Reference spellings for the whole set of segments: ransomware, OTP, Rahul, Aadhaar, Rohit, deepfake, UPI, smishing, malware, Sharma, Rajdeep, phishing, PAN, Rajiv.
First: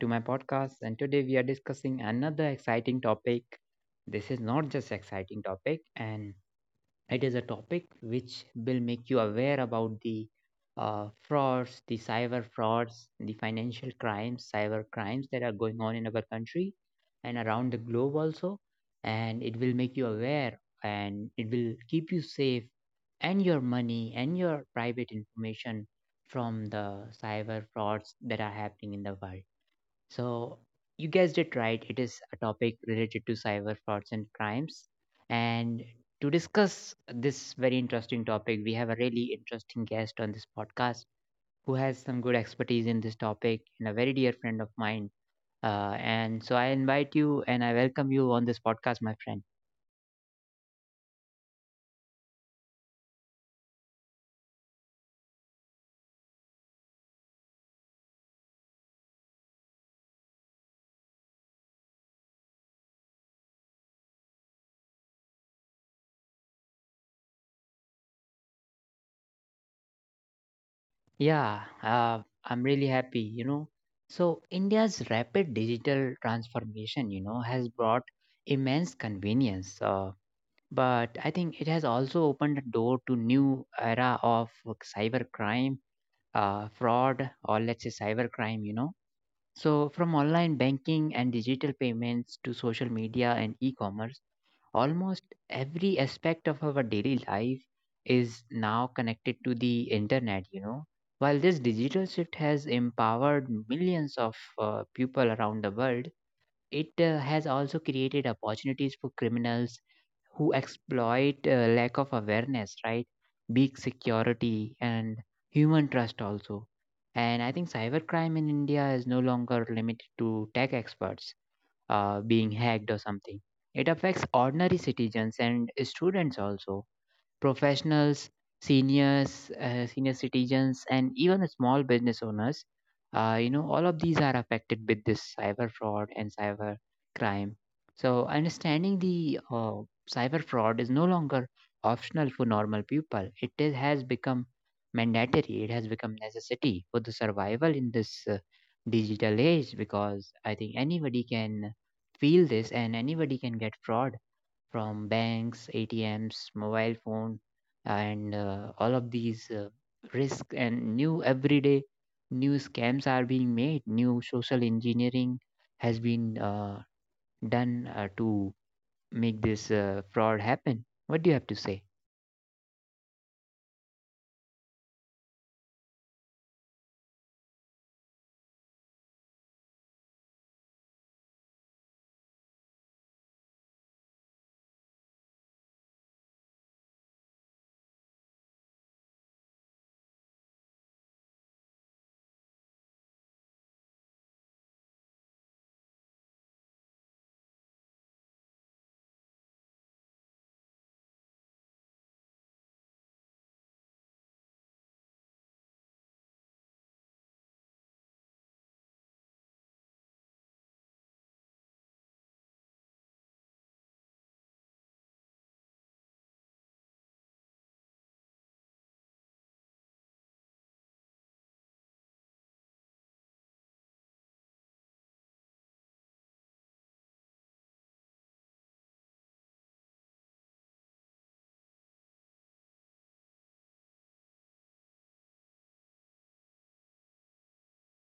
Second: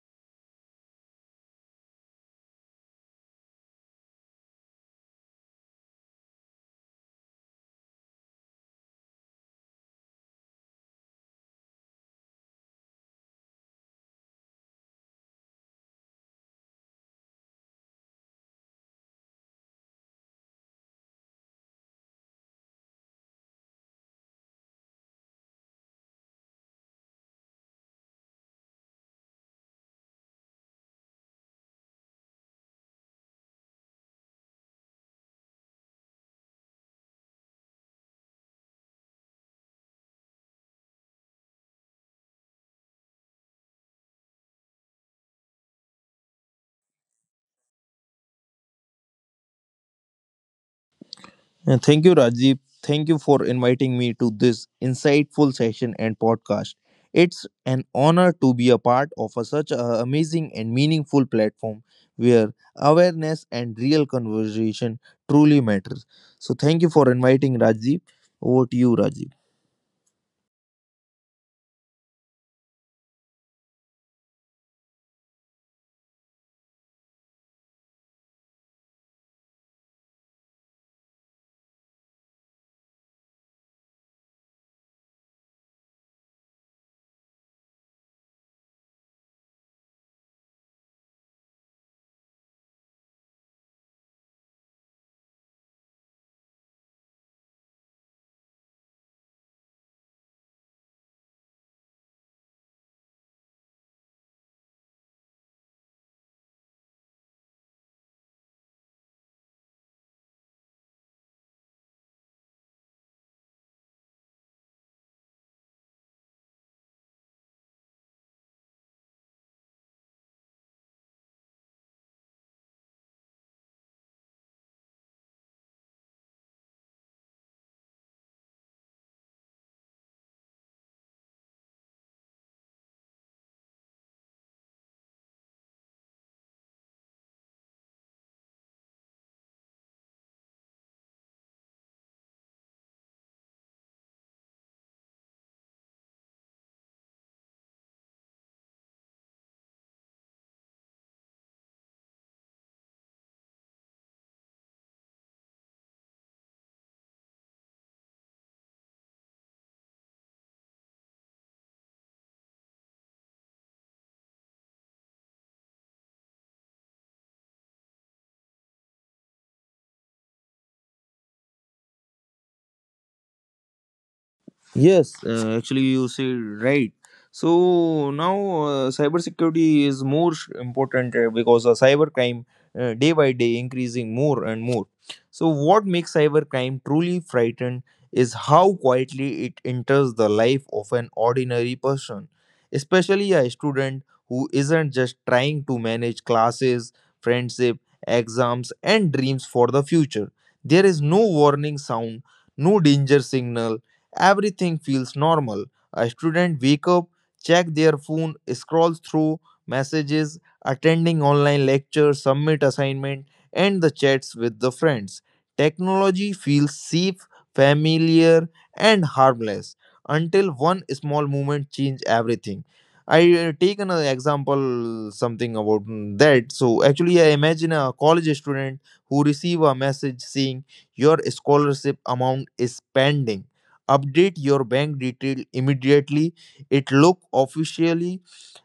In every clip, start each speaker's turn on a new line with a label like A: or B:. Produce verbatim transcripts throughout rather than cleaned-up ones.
A: to my podcast. And today we are discussing another exciting topic. This is not just exciting topic, and it is a topic which will make you aware about the uh, frauds, the cyber frauds, the financial crimes, cyber crimes that are going on in our country and around the globe also. And it will make you aware and it will keep you safe and your money and your private information from the cyber frauds that are happening in the world. So, you guessed it right. It is a topic related to cyber frauds and crimes. And to discuss this very interesting topic, we have a really interesting guest on this podcast who has some good expertise in this topic and a very dear friend of mine. Uh, and so, I invite you and I welcome you on this podcast, my friend.
B: And Thank you, Rajiv. Thank you for inviting me to this insightful session and podcast. It's an honor to be a part of a, such an amazing and meaningful platform where awareness and real conversation truly matters. So, thank you for inviting Rajiv. Over to you, Rajiv.
A: Yeah, uh, I'm really happy, you know. So, India's rapid digital transformation, you know, has brought immense convenience. Uh, but I think it has also opened the door to new era of cybercrime, uh, fraud, or let's say cybercrime. You know, so from online banking and digital payments to social media and e-commerce, almost every aspect of our daily life is now connected to the internet. You know, while this digital shift has empowered millions of uh, people around the world, it uh, has also created opportunities for criminals who exploit uh, lack of awareness, right? Big security and human trust also. And I think cybercrime in India is no longer limited to tech experts uh, being hacked or something. It affects ordinary citizens and students also professionals, seniors, uh, senior citizens, and even small business owners. Uh, you know, all of these are affected with this cyber fraud and cyber crime. So, understanding the uh, cyber fraud is no longer optional for normal people. It is, has become mandatory. It has become necessity for the survival in this uh, digital age because I think anybody can feel this and anybody can get fraud from banks, A T Ms, mobile phone, and uh, all of these uh, risks and new everyday new scams are being made. New social engineering has been uh, done uh, to make this uh, fraud happen. What do you have to say?
B: Yes, uh, actually, you say right. So now, uh, cybersecurity is more sh- important uh, because uh, cybercrime uh, day by day increasing more and more. So what makes cybercrime truly frightened is how quietly it enters the life of an ordinary person, especially a student who isn't just trying to manage classes, friendship, exams, and dreams for the future. There is no warning sound, no danger signal. Everything feels normal. A student wake up, check their phone, scrolls through messages, attending online lectures, submit assignment, and the chats with the friends. Technology feels safe, familiar, and harmless until one small moment change everything. I uh, take an example something about mm, that. So actually, I imagine a college student who receive a message saying your scholarship amount is pending, update your bank detail immediately. It look officially,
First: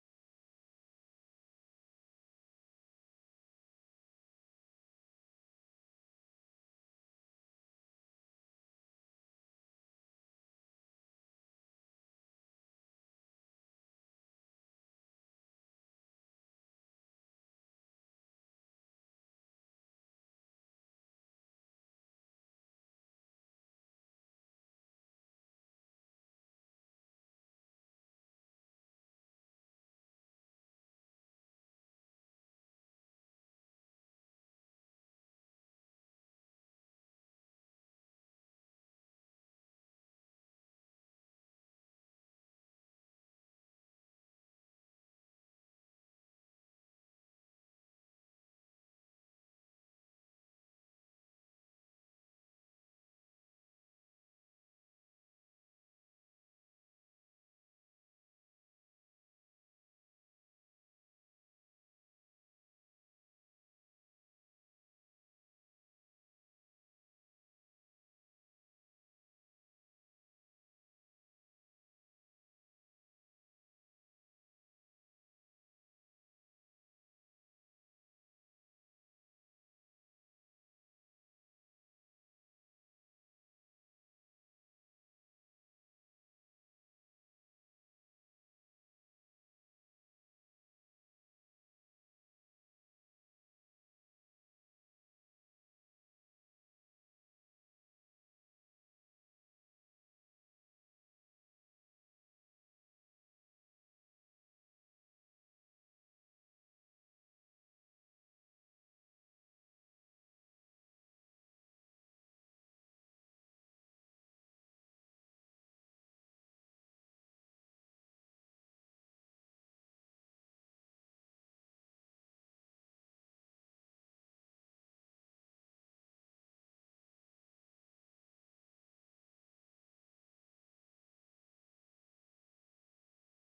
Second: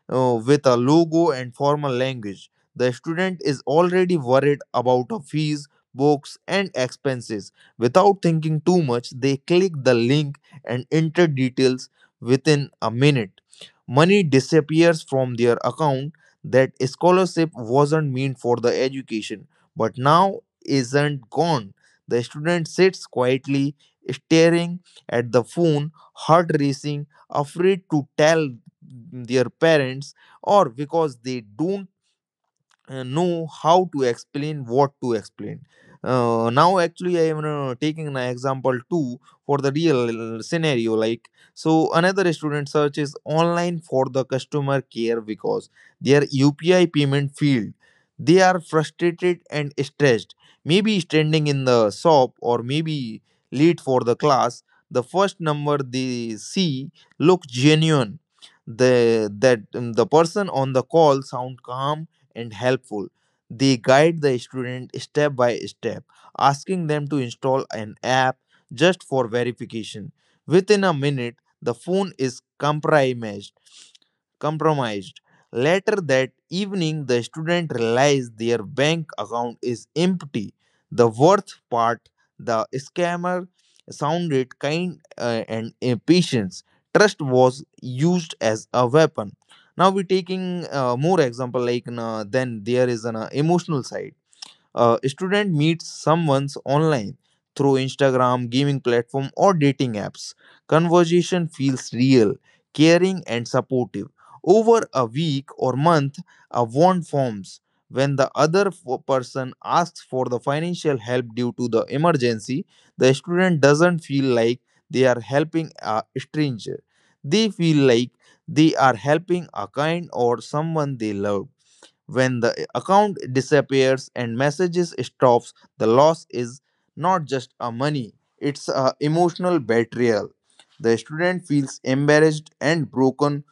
B: uh, with a logo and formal language. The student is already worried about a fees, books, and expenses. Without thinking too much, they click the link and enter details within a minute. Money disappears from their account. That scholarship wasn't meant for the education, but now isn't gone. The student sits quietly, staring at the phone, heart racing, afraid to tell their parents, or because they don't uh, know how to explain, what to explain uh, now. Actually I am uh, taking an example too for the real uh, scenario like so another student searches online for the customer care because their upi payment failed. They are frustrated and stressed, maybe standing in the shop or maybe late for the class. The first number they see look genuine. the that um, the person on the call sound calm and helpful. They guide the student step by step, asking them to install an app just for verification. Within a minute, the phone is compromised. compromised. Later that evening, the student realized their bank account is empty. The worst part, the scammer sounded kind uh, and impatient. Trust was used as a weapon. Now we're taking uh, more example like uh, then there is an uh, emotional side. A student meets someone online through Instagram, gaming platform, or dating apps. Conversation feels real, caring, and supportive. Over a week or month, a bond forms. When the other f- person asks for the financial help due to the emergency, the student doesn't feel like they are helping a stranger. They feel like they are helping a kind or someone they love. When the account disappears and messages stops, the loss is not just a money, it's a emotional betrayal. The student feels embarrassed and broken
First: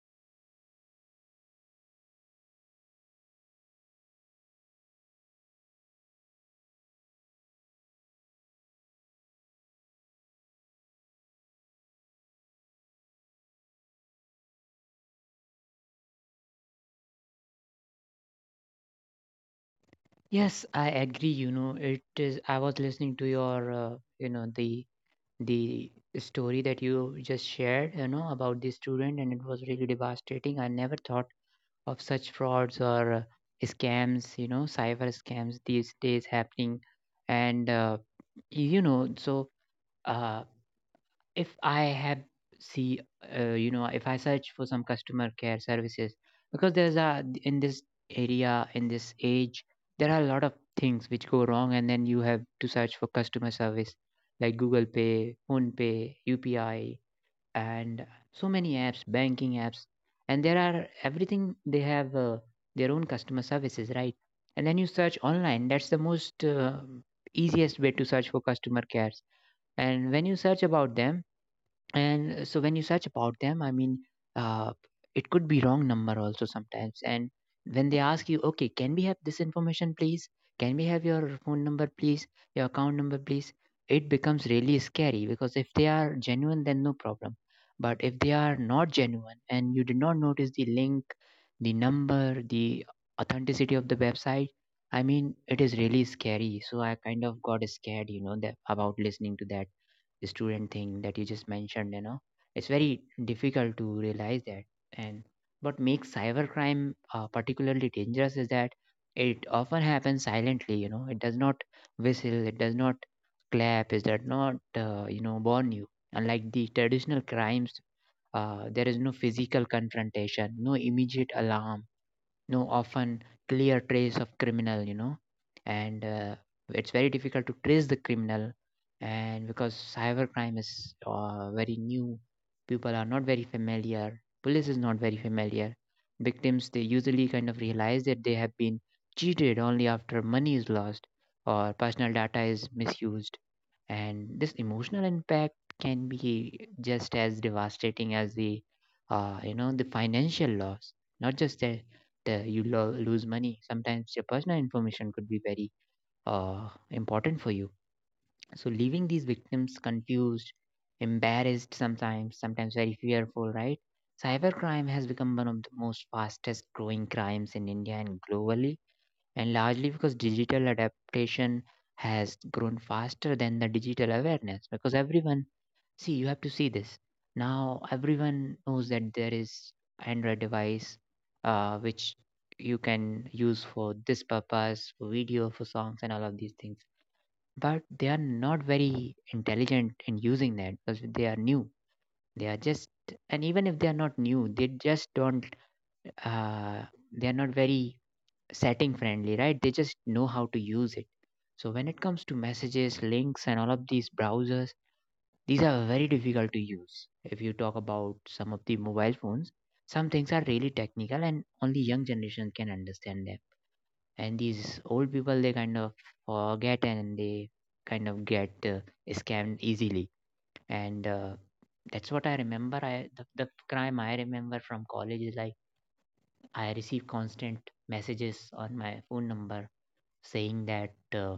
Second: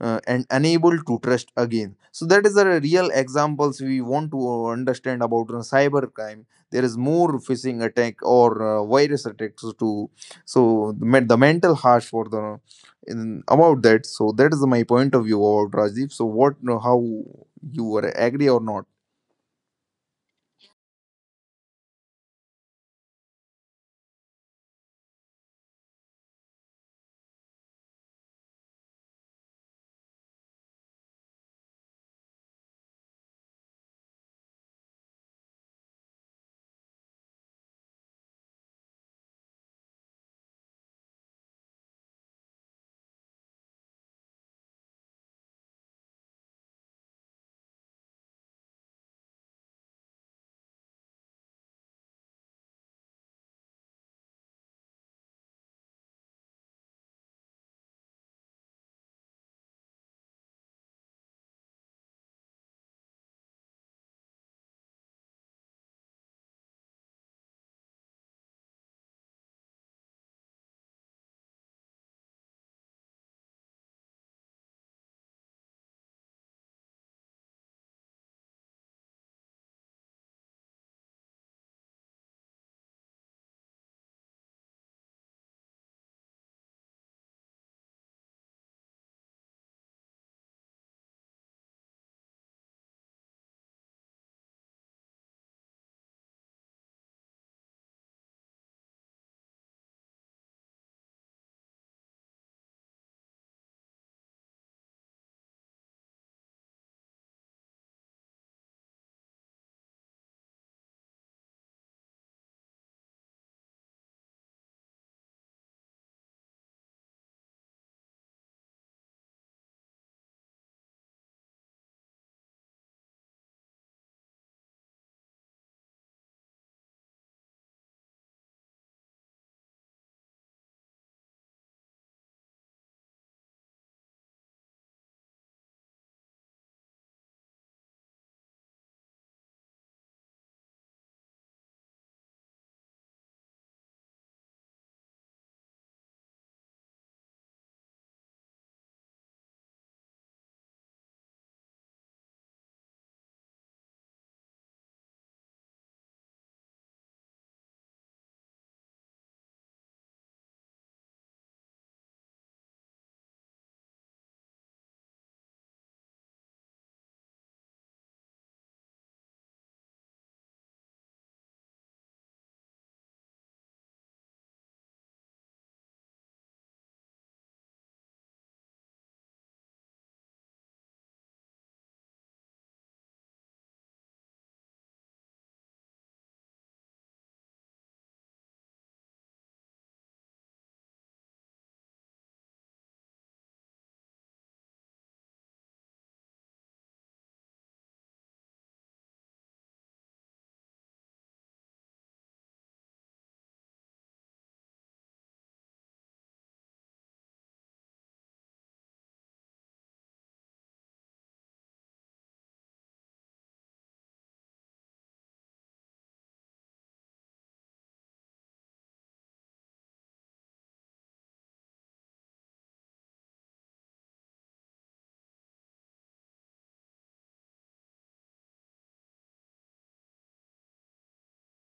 B: uh, and unable to trust again. So that is the real examples we want to understand about uh, cybercrime. There is more phishing attack or uh, virus attacks to, so the men- the mental harsh for the in, about that. So that is my point of view about Rajiv. So what, how you were agree or not?
A: Yes, I agree. You know, it is. I was listening to your, uh, you know, the the story that you just shared. You know, about the student, and it was really devastating. I never thought of such frauds or uh, scams, you know, cyber scams these days happening. And, uh, you know, so uh, if I have see, uh, you know, if I search for some customer care services, because there's a, in this area, in this age, there are a lot of things which go wrong, and then you have to search for customer service like Google Pay, Phone Pay, U P I, and so many apps, banking apps, and there are everything they have uh, their own customer services, right? And then you search online. That's the most uh, easiest way to search for customer cares. And when you search about them, and so when you search about them, I mean, uh, it could be wrong number also sometimes, and when they ask you, okay, can we have this information, please? Can we have your phone number, please? Your account number, please? It becomes really scary, because if they are genuine, then no problem. But if they are not genuine, and you did not notice the link, the number, the authenticity of the website, I mean, it is really scary. So I kind of got scared, you know, that, about listening to that student thing that you just mentioned, you know, it's very difficult to realize that. And what makes cybercrime uh, particularly dangerous is that it often happens silently. You know, it does not whistle, it does not clap, it does not uh, you know, warn you, unlike the traditional crimes. Uh, there is no physical confrontation, no immediate alarm, no often clear trace of criminal, you know. And uh, it's very difficult to trace the criminal, and because cybercrime is uh, very new, people are not very familiar, police is not very familiar, victims, they usually kind of realize that they have been cheated only after money is lost or personal data is misused. And this emotional impact can be just as devastating as the uh, you know, the financial loss. Not just the uh, you lo- lose money. Sometimes your personal information could be very uh, important for you. So, leaving these victims confused, embarrassed sometimes, sometimes very fearful, right? Cybercrime has become one of the most fastest growing crimes in India and globally, and largely because digital adaptation has grown faster than the digital awareness, because everyone, see, you have to see this. Now, everyone knows that there is Android device uh, which you can use for this purpose, for video, for songs, and all of these things. But they are not very intelligent in using that because they are new. They are just, and even if they are not new, they just don't, uh, they are not very setting friendly, right? They just know how to use it. So when it comes to messages, links, and all of these browsers, these are very difficult to use. If you talk about some of the mobile phones, some things are really technical and only young generation can understand them. And these old people, they kind of forget and they kind of get uh, scammed easily. And uh, that's what I remember. I the, the crime I remember from college is like I receive constant messages on my phone number saying that uh,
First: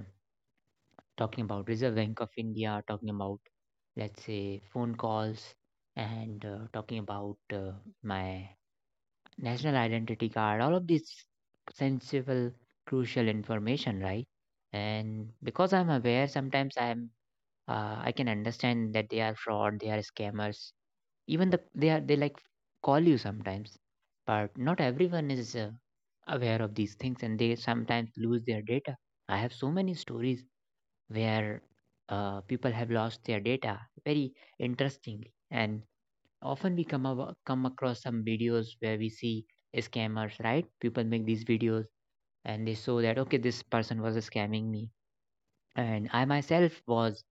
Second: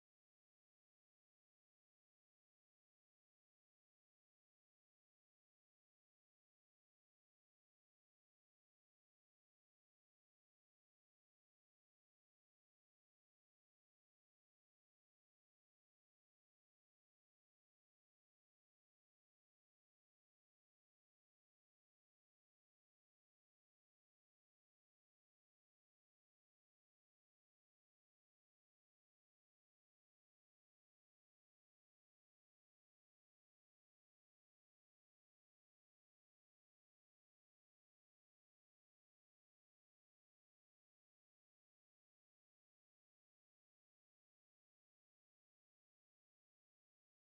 A: talking about Reserve Bank of India, talking about, let's say, phone calls, and uh, talking about uh, my national identity card, all of this sensible, crucial information, right? And because I'm aware, sometimes I'm uh, I can understand that they are fraud, they are scammers. Even the they are they like call you sometimes, but not everyone is uh, aware of these things, and they sometimes lose their data. I have so many stories where uh, people have lost their data very interestingly, and often we come, abo- come across some videos where we see scammers, right? People make these videos and they show that, okay, this person was scamming me, and I myself was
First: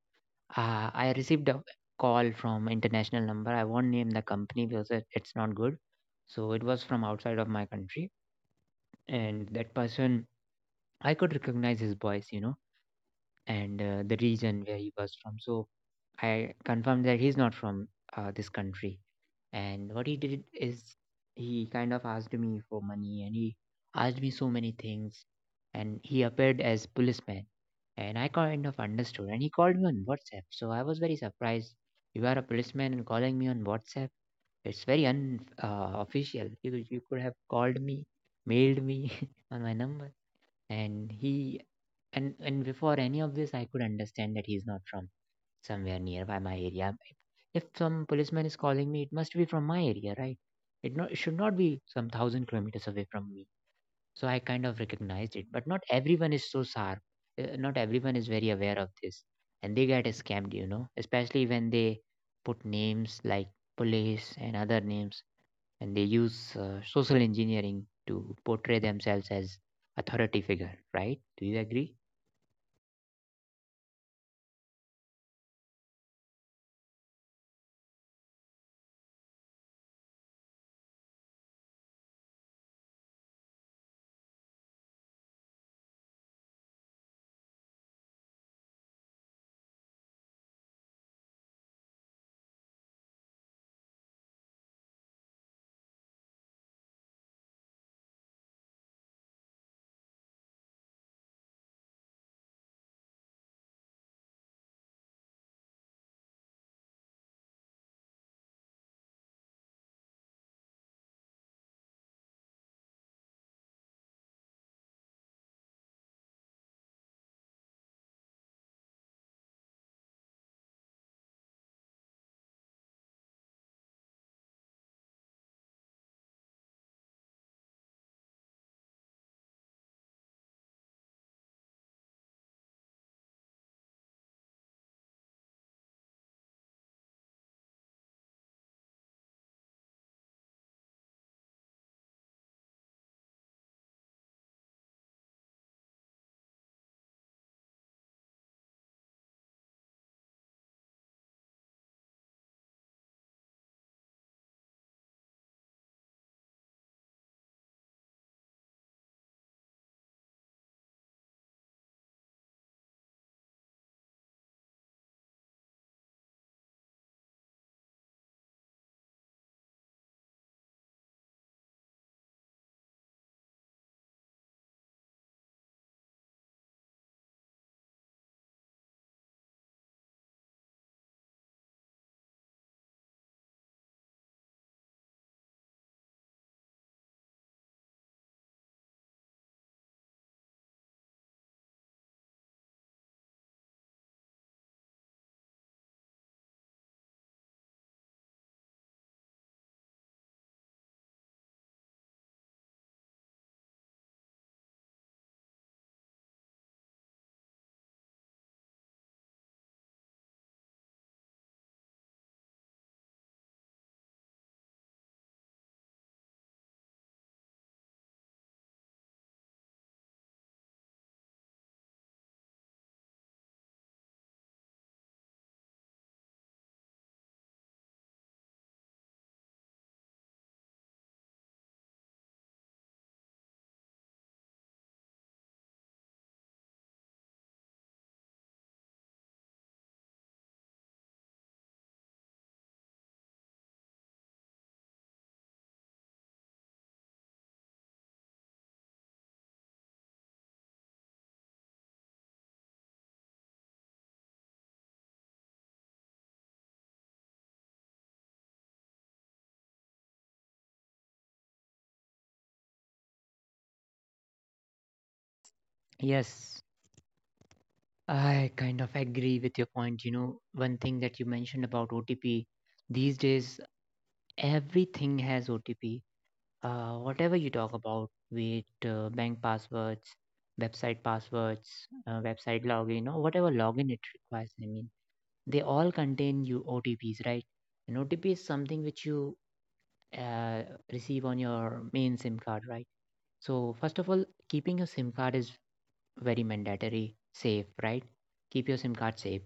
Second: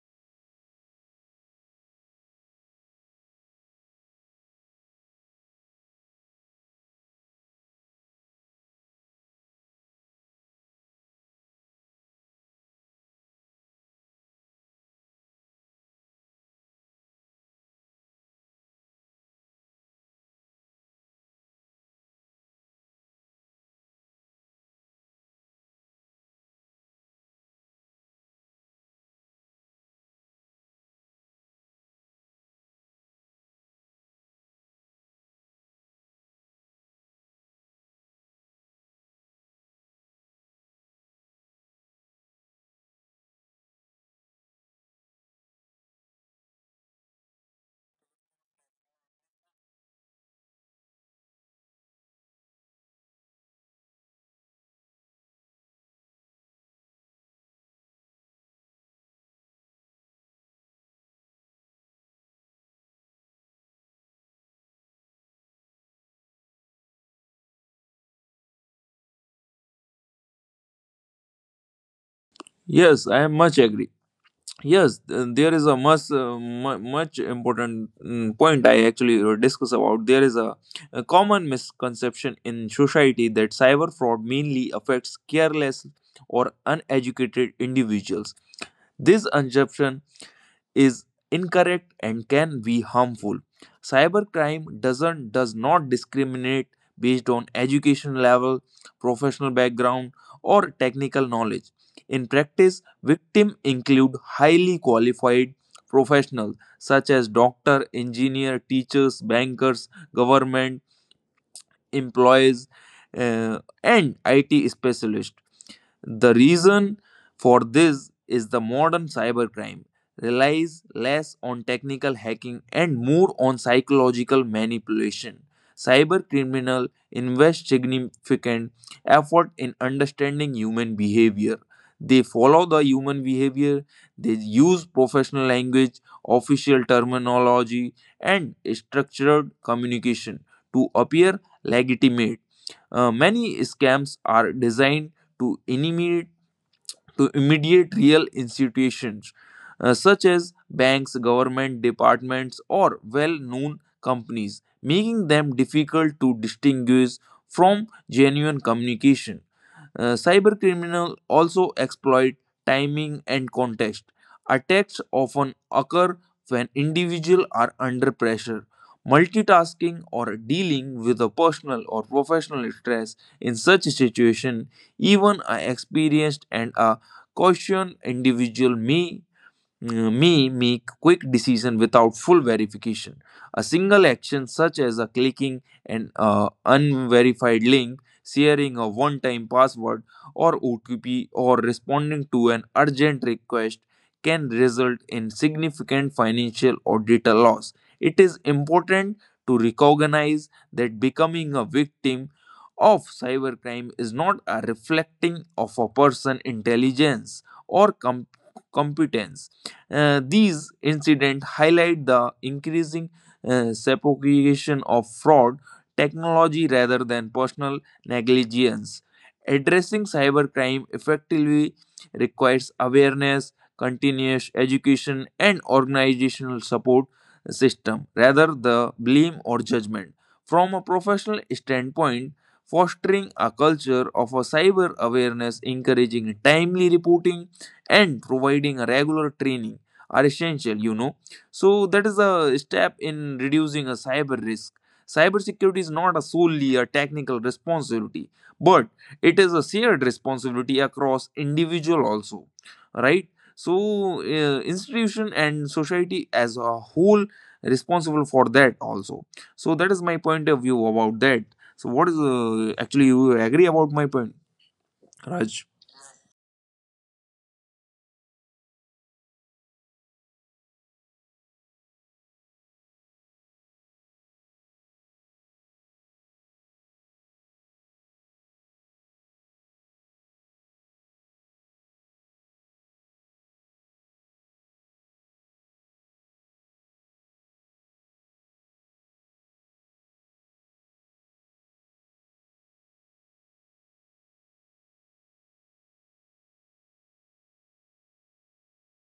A: uh, I received a call from international number. I won't name the company because it- it's not good. So it was from outside of my country, and that person, I could recognize his voice, you know, and uh, the region where he was from. So I confirmed that he's not from uh, this country. And what he did is he kind of asked me for money and he asked me so many things. And he appeared as policeman. And I kind of understood. And he called me on WhatsApp. So I was very surprised. You are a policeman and calling me on WhatsApp. It's very unofficial. Uh, official. you, you could have called me, mailed me on my number. And he and and before any of this, I could understand that he's not from somewhere nearby my area. If some policeman is calling me, it must be from my area, right? It, not, it should not be some thousand kilometers away from me. So I kind of recognized it, but not everyone is so sharp. Uh, Not everyone is very aware of this, and they get scammed, you know, especially when they put names like police and other names, and they use uh, social engineering to portray themselves as authority figure, right? Do you agree?
B: Yes, I am much agree. Yes, th- there is a much uh, mu- much important mm, point I actually uh, discuss about. There is a, a common misconception in society that cyber fraud mainly affects careless or uneducated individuals. This assumption is incorrect and can be harmful. Cybercrime doesn't does not discriminate based on education level, professional background, or technical knowledge. In practice, victims include highly qualified professionals such as doctor, engineer, teachers, bankers, government employees, uh, and I T specialists. The reason for this is the modern cybercrime relies less on technical hacking and more on psychological manipulation. Cybercriminal invest significant effort in understanding human behavior. They follow the human behavior, they use professional language, official terminology, and structured communication to appear legitimate. Uh, many scams are designed to immediate, to immediate real institutions uh, such as banks, government departments, or well known companies, making them difficult to distinguish from genuine communication. Uh, cyber criminals also exploit timing and context. Attacks often occur when individuals are under pressure, multitasking, or dealing with a personal or professional stress. In such a situation, even an experienced and a cautious individual may Mm, may make quick decision without full verification. A single action such as a clicking an uh, unverified link, sharing a one-time password or O T P or responding to an urgent request can result in significant financial or data loss. It is important to recognize that becoming a victim of cybercrime is not a reflecting of a person's intelligence or com- competence. Uh, these incidents highlight the increasing uh, sophistication of fraud technology rather than personal negligence. Addressing cybercrime effectively requires awareness, continuous education, and organizational support system rather the blame or judgment. From a professional standpoint, fostering a culture of a cyber awareness, encouraging timely reporting, and providing a regular training are essential, you know. So that is a step in reducing a cyber risk. Cybersecurity is not a solely a technical responsibility, but it is a shared responsibility across individual also, right? So uh, institution and society as a whole responsible for that also. So that is my point of view about that. So what is uh, actually you agree about my point, Raj?
A: Yes, I kind of agree with your point. You know, one thing that you mentioned about O T P, these days everything has O T P. Uh, whatever you talk about, be it uh, bank passwords, website passwords, uh, website login, or whatever login it requires, I mean, they all contain you O T Ps, right? An O T P is something which you uh, receive on your main SIM card, right? So, first of all, keeping a SIM card is very mandatory safe, right? Keep your SIM card safe.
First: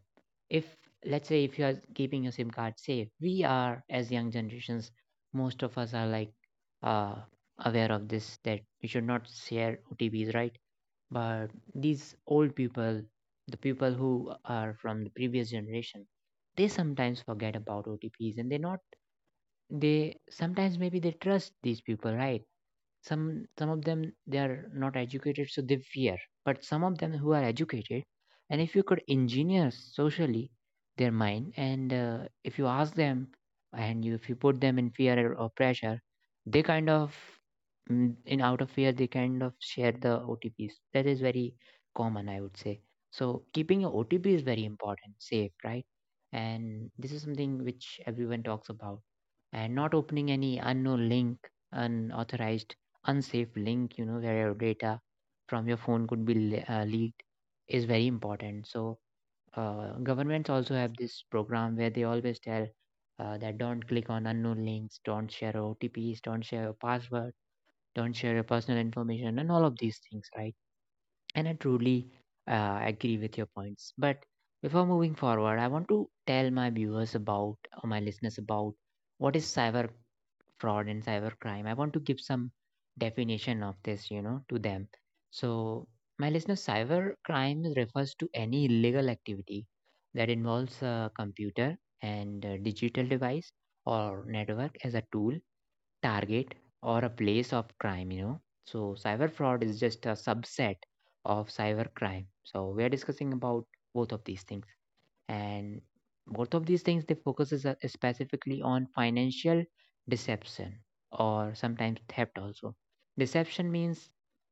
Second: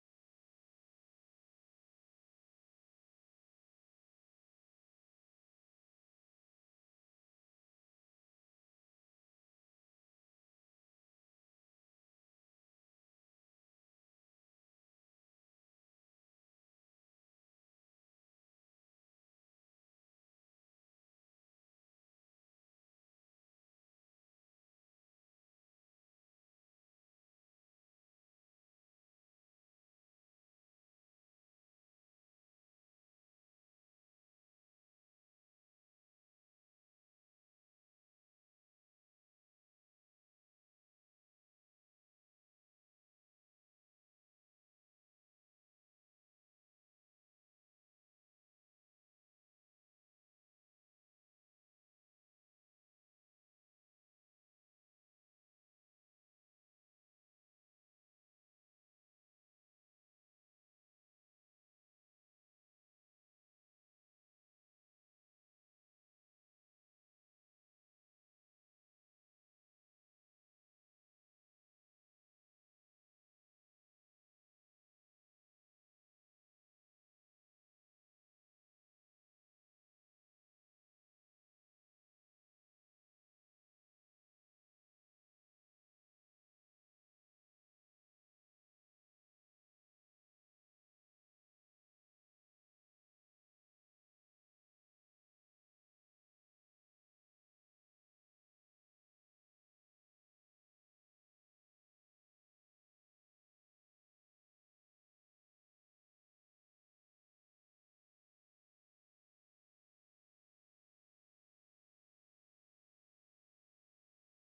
A: If, let's say if you are keeping your SIM card safe, we are as young generations, most of us are like uh, aware of this that we should not share OTPs, right? But these old people, the people who are from the previous generation, they sometimes forget about OTPs, and they not, they sometimes maybe they trust these people, right? Some some of them they are not educated, so they fear. But some of them who are educated, and if you could engineer socially their mind, and uh, if you ask them and you, if you put them in fear or pressure, they kind of, mm, in out of fear they kind of share the OTPs. That is very common, I would say. So keeping your OTP is very important safe, right? And this is something which everyone talks about. And not opening any unknown link, unauthorized unsafe link, you know, where your data from your phone could be le- uh, leaked is very important. So uh, governments also have this program where they always tell uh, that don't click on unknown links, don't share OTPs, don't share your password, don't share your personal information, and all of these things, right? And I truly uh, agree with your points, but before moving forward I want to tell my viewers about, or my listeners about, what is cyber fraud and cybercrime. I want to give some definition of this, you know, to them. So, my listeners, cybercrime refers to any illegal activity that involves a computer and a digital device or network as a tool, target, or a place of crime, you know. So, cyber fraud is just a subset of cybercrime. So, we are discussing about both of these things, and both of these things they focuses uh, specifically on financial deception or sometimes theft also. Deception means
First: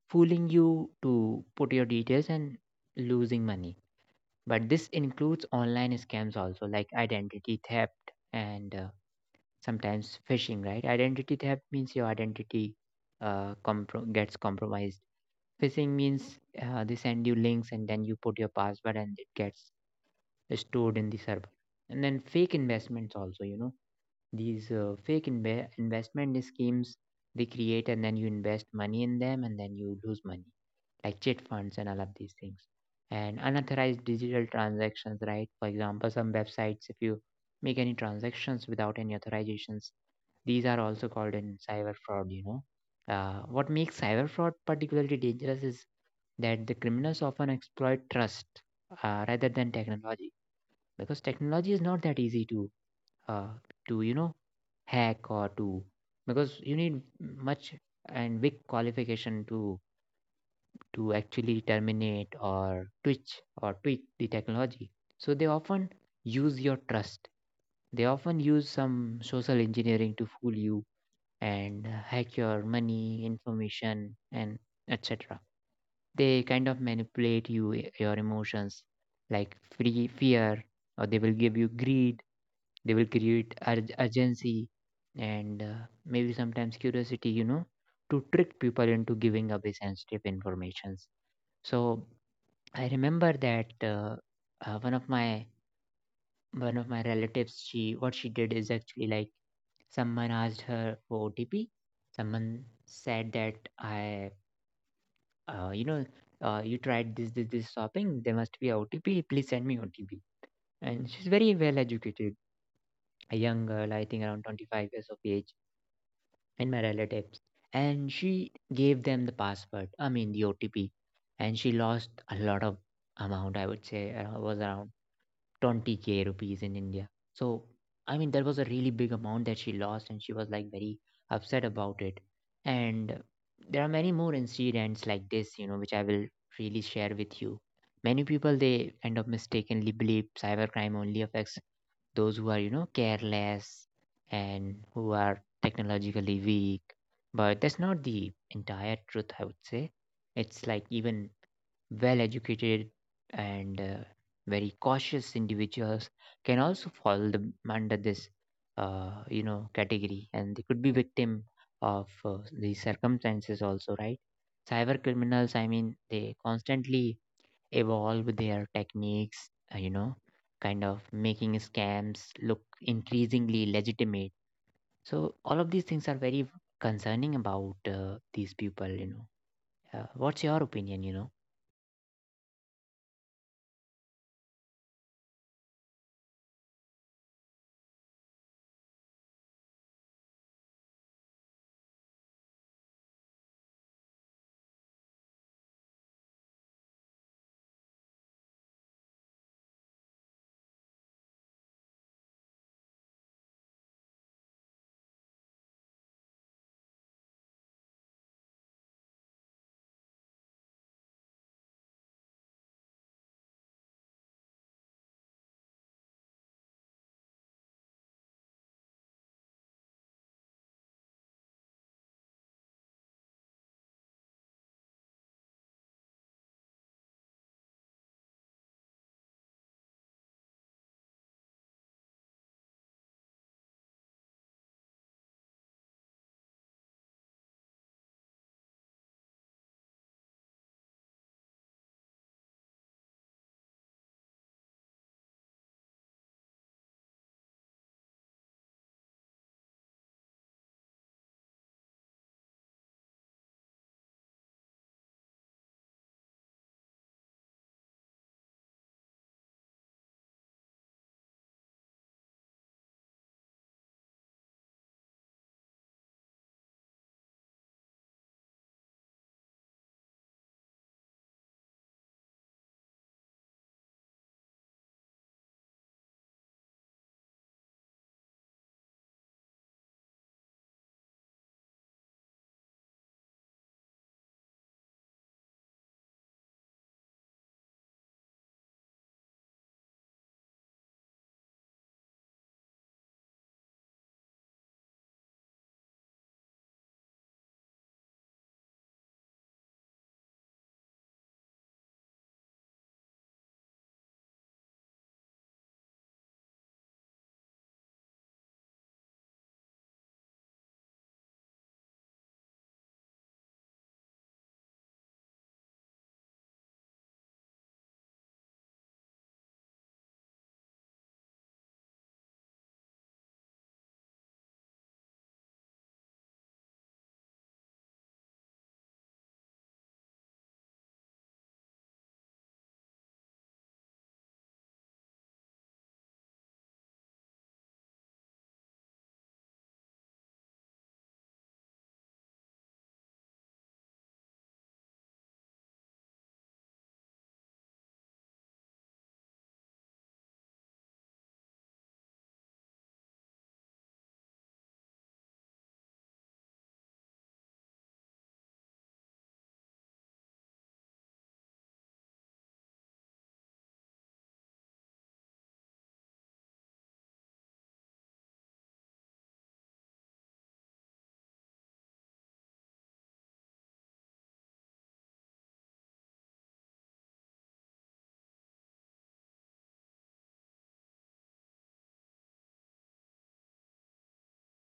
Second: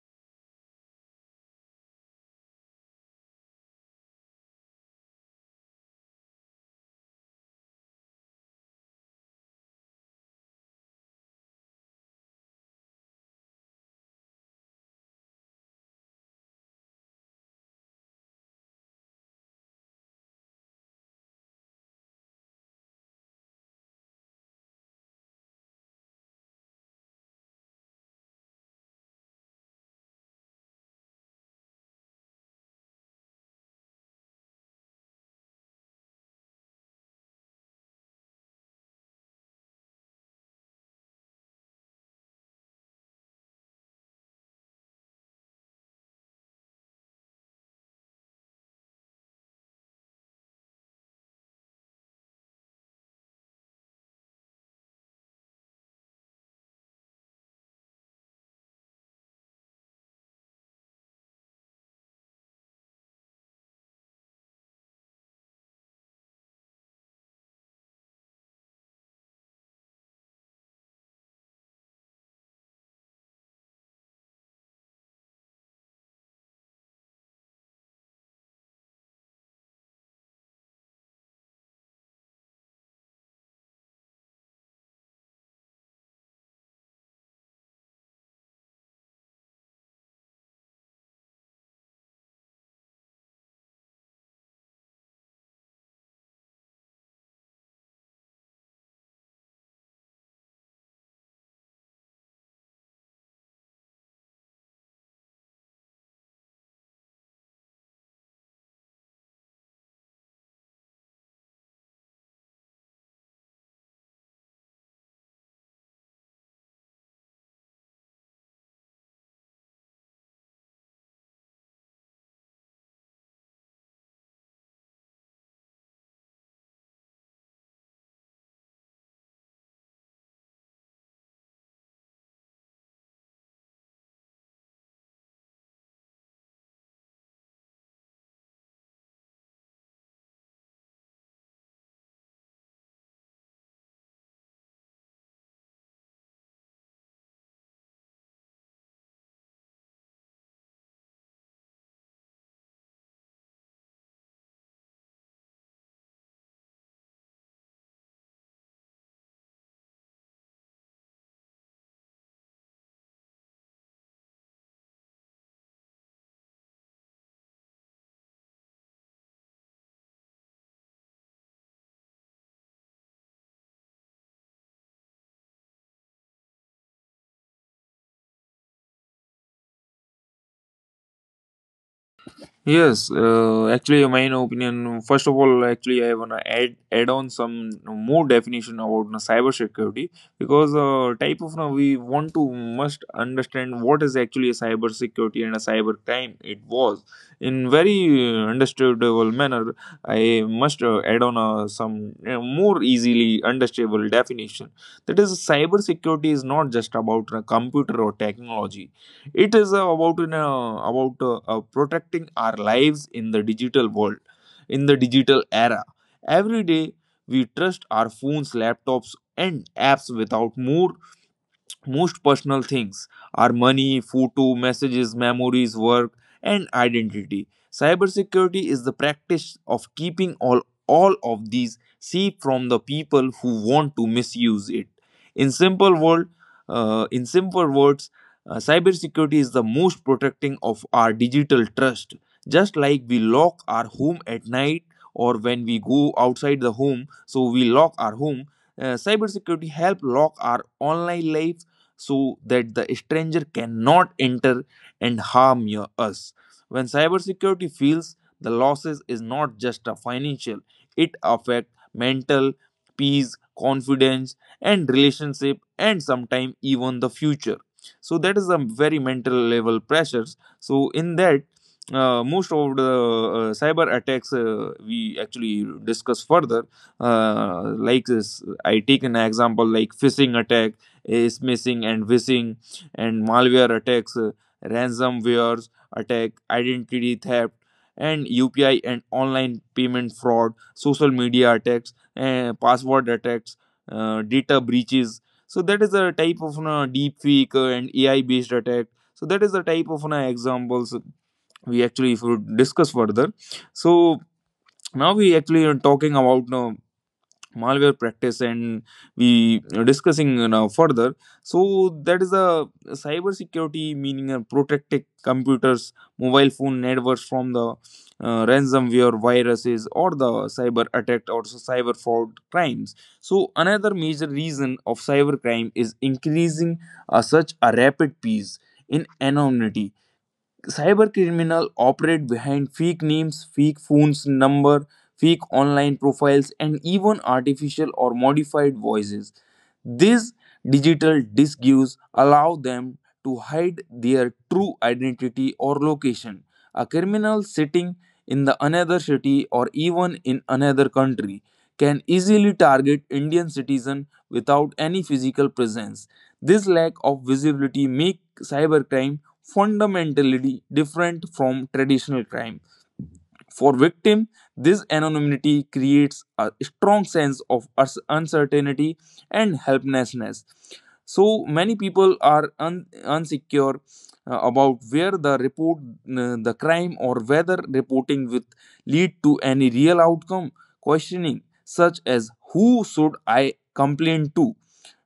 A: fooling you to put your details and losing money. But this includes online scams also, like identity theft and uh, sometimes phishing, right? Identity theft means your identity uh, compro- gets compromised. Phishing means uh, they send you links and then you put your password and it gets stored in the server. And then fake investments also, you know, these uh, fake inve- investment schemes they create, and then you invest money in them and then you lose money, like chit funds and all of these things. And unauthorized digital transactions, right? For example, some websites, if you make any transactions without any authorizations, these are also called in cyber fraud, you know. Uh, what makes cyber fraud particularly dangerous is that the criminals often exploit trust uh, rather than technology, because technology is not that easy to uh, to you know hack or to, because you need much and big qualification to to actually terminate or twitch or tweak the technology. So they often use your trust, they often use some social engineering to fool you and uh, hack your money information and etc. They kind of manipulate you, your emotions, like free fear, or they will give you greed, they will create ur- urgency, and uh, maybe sometimes curiosity, you know, to trick people into giving away sensitive informations. So I remember that, uh, uh, one of my, one of my relatives, she what she did is actually like someone asked her for OTP. Someone said that I, uh, you know uh, you tried this this this shopping, there must be a OTP, please send me OTP. And she's very well educated, a young girl, I think around twenty-five years of age, and my relatives. And she gave them the password, I mean the O T P. And she lost a lot of amount, I would say uh, it was around twenty k rupees in India. So, I mean, that was a really big amount that she lost, and she was like very upset about it. And there are many more incidents like this, you know, which I will really share with you. Many people they end up mistakenly believe cybercrime only affects those who are, you know, careless and who are technologically weak. But that's not the entire truth, I would say. It's like even well educated and uh, very cautious individuals can also fall the, under this uh, you know category, and they could be victim of uh, these circumstances also, right? Cyber criminals, I mean they constantly evolve their techniques, uh, you know, kind of making scams look increasingly legitimate. So all of these things are very concerning about uh, these people, you know. Uh, what's your opinion, you know?
B: Yes, uh, actually, my opinion. First of all, actually, I wanna add add on some more definition about, you know, cybersecurity because uh, type of now we want to must understand what is actually a cybersecurity and a cyber crime. It was in very uh, understandable manner. I must uh, add on uh, some uh, more easily understandable definition. That is, cybersecurity is not just about a computer or technology, it is uh, about in, uh, about uh, uh, protecting our lives in the digital world, in the digital era. Every day we trust our phones, laptops, and apps without more most personal things are money, photo, messages, memories, work, and identity. Cybersecurity is the practice of keeping all, all of these safe from the people who want to misuse it. In simple word, uh, in simple words, uh, cybersecurity is the most protecting of our digital trust. Just like we lock our home at night or when we go outside the home, so we lock our home. Uh, cybersecurity help lock our online life so that the stranger cannot enter and harm your, us. When cybersecurity feels the losses is not just a financial, it affects mental, peace, confidence, and relationship, and sometimes even the future. So that is a very mental level pressures. So in that, uh, most of the uh, cyber attacks uh, we actually discuss further uh, like this, I take an example like phishing attack is missing and phishing and malware attacks, uh, ransomware attack, identity theft, and U P I and online payment fraud, social media attacks, and password attacks, uh, data breaches. So that is a type of uh, deep fake uh, and A I based attack. So that is the type of uh, examples we actually if we discuss further. So now we actually are talking about now malware practice and we are discussing now further, so that is the cyber security meaning, uh, protecting computers, mobile phone networks from the uh, ransomware viruses or the cyber attack or so cyber fraud crimes. So another major reason of cyber crime is increasing uh, such a rapid pace in anonymity. Cyber criminal operate behind fake names, fake phones number, fake online profiles, and even artificial or modified voices. These digital disguise allow them to hide their true identity or location. A criminal sitting in the another city or even in another country can easily target Indian citizen without any physical presence. This lack of visibility make cybercrime fundamentally different from traditional crime. For victim, this anonymity creates a strong sense of us- uncertainty and helplessness. So many people are un- unsecure uh, about where the report uh, the crime or whether reporting would lead to any real outcome. Questioning such as who should I complain to,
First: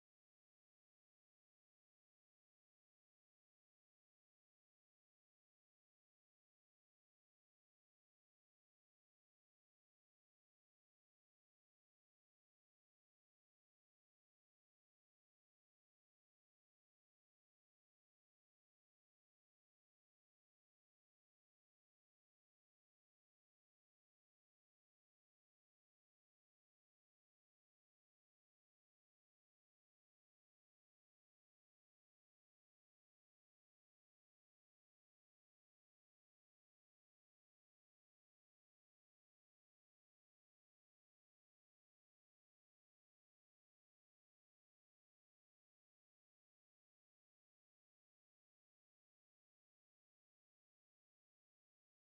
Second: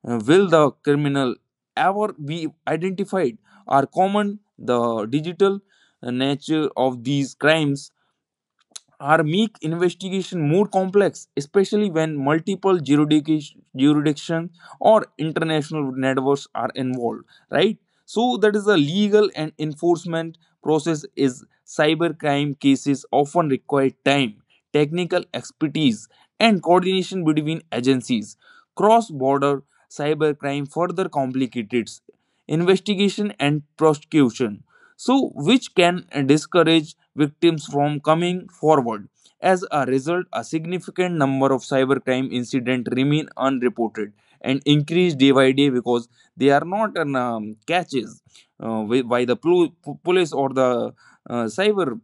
B: uh, will the criminal ever be identified? Are common the digital uh, nature of these crimes are make investigation more complex, especially when multiple jurisdic- jurisdictions or international networks are involved, right? So that is the legal and enforcement process is cybercrime cases often require time, technical expertise, and coordination between agencies. Cross-border cybercrime further complicates investigation and prosecution, so which can discourage victims from coming forward. As a result, a significant number of cybercrime incidents remain unreported and increase day by day because they are not um, catches uh, wi- by the plu- police or the uh, cyber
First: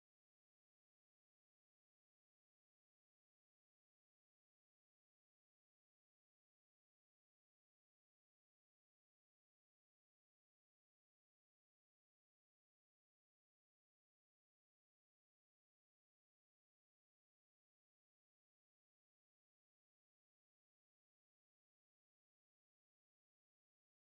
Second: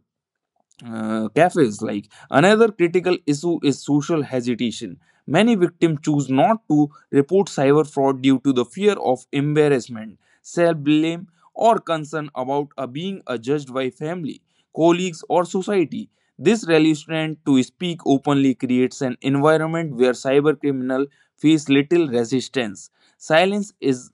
B: uh, cafes. Like another critical issue is social hesitation. Many victims choose not to report cyber fraud due to the fear of embarrassment, self blame, or concern about uh, being uh, judged by family, colleagues, or society. This reluctance to speak openly creates an environment where cyber criminals face little resistance. Silence is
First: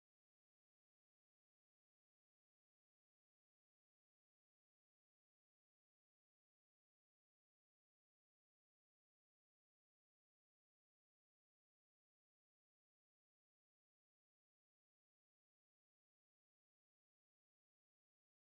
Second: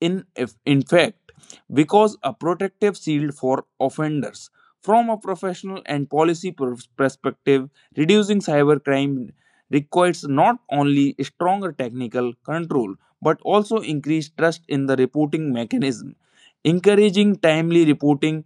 B: in, if, in fact, because a protective shield for offenders. From a professional and policy per- perspective, reducing cybercrime requires not only stronger technical control but also increased trust in the reporting mechanism. Encouraging timely reporting,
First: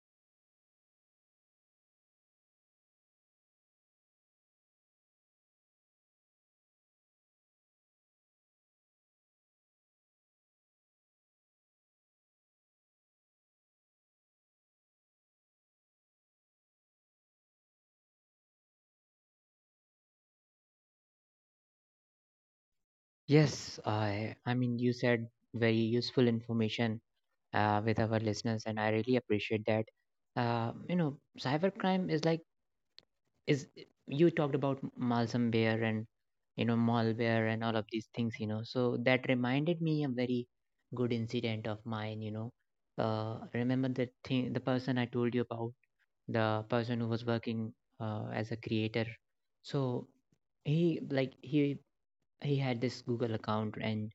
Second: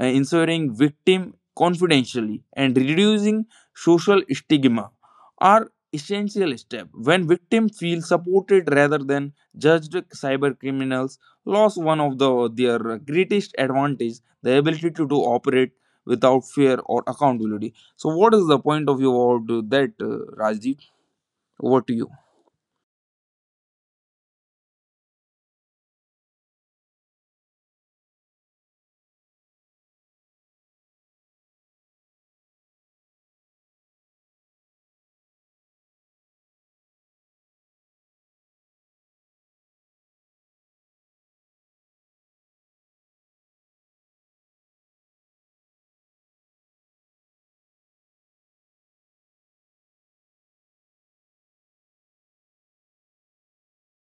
B: uh, ensuring victim confidentially, and reducing social stigma are essential steps. When victims feel supported rather than judged, cyber criminals lost one of the, their greatest advantage, the ability to do operate without fear or accountability. So what is the point of view about uh, that uh, Rajdeep? Over to you.
A: Yes, I I mean you said very useful information uh, with our listeners and I really appreciate that. Uh, you know, cybercrime is like, is, you talked about malware, and you know malware and all of these things, you know, so that reminded me a very good incident of mine, you know. Uh, remember the thing, the person I told you about, the person who was working uh, as a creator. So he like he he had this Google account. And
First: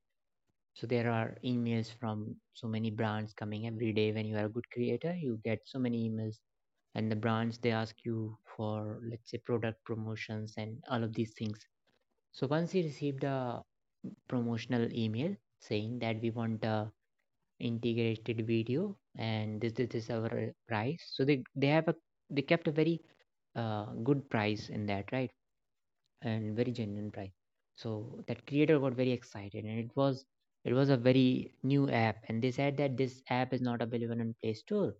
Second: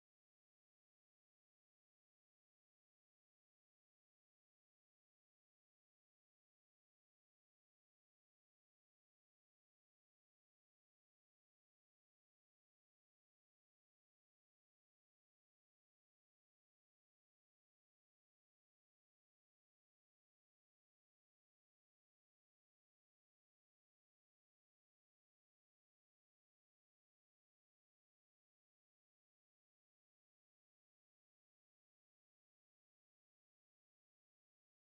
A: so there are emails from so many brands coming every day. When you are a good creator, you get so many emails, and the brands they ask you for, let's say, product promotions and all of these things. So once we received a promotional email saying that we want a integrated video, and this this is our uh, price. So they they have a, they kept a very uh, good price in that, right? And very genuine price. So that creator got very excited, and it was, it was a very new app, and they said that this app is not available in Play Store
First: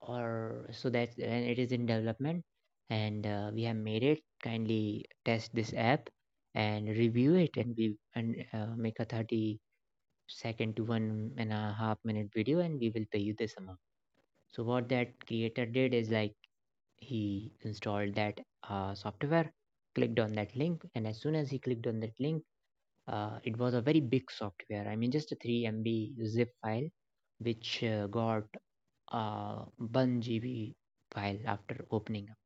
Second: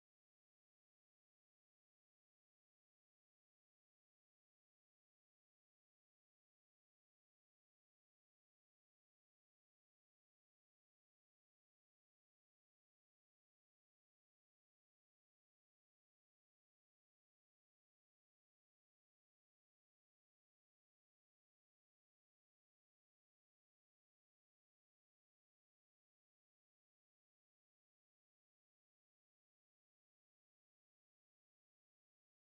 A: or so that, and it is in development, and uh, we have made it, kindly test this app and review it, and we and uh, make a thirty second to one and a half minute video, and we will pay you this amount. So what that creator did is like, he installed that uh, software, clicked on that link, and as soon as he clicked on that link, uh, it was a very big software, I mean just a three m b zip file, which uh, got uh, one g b file after opening up.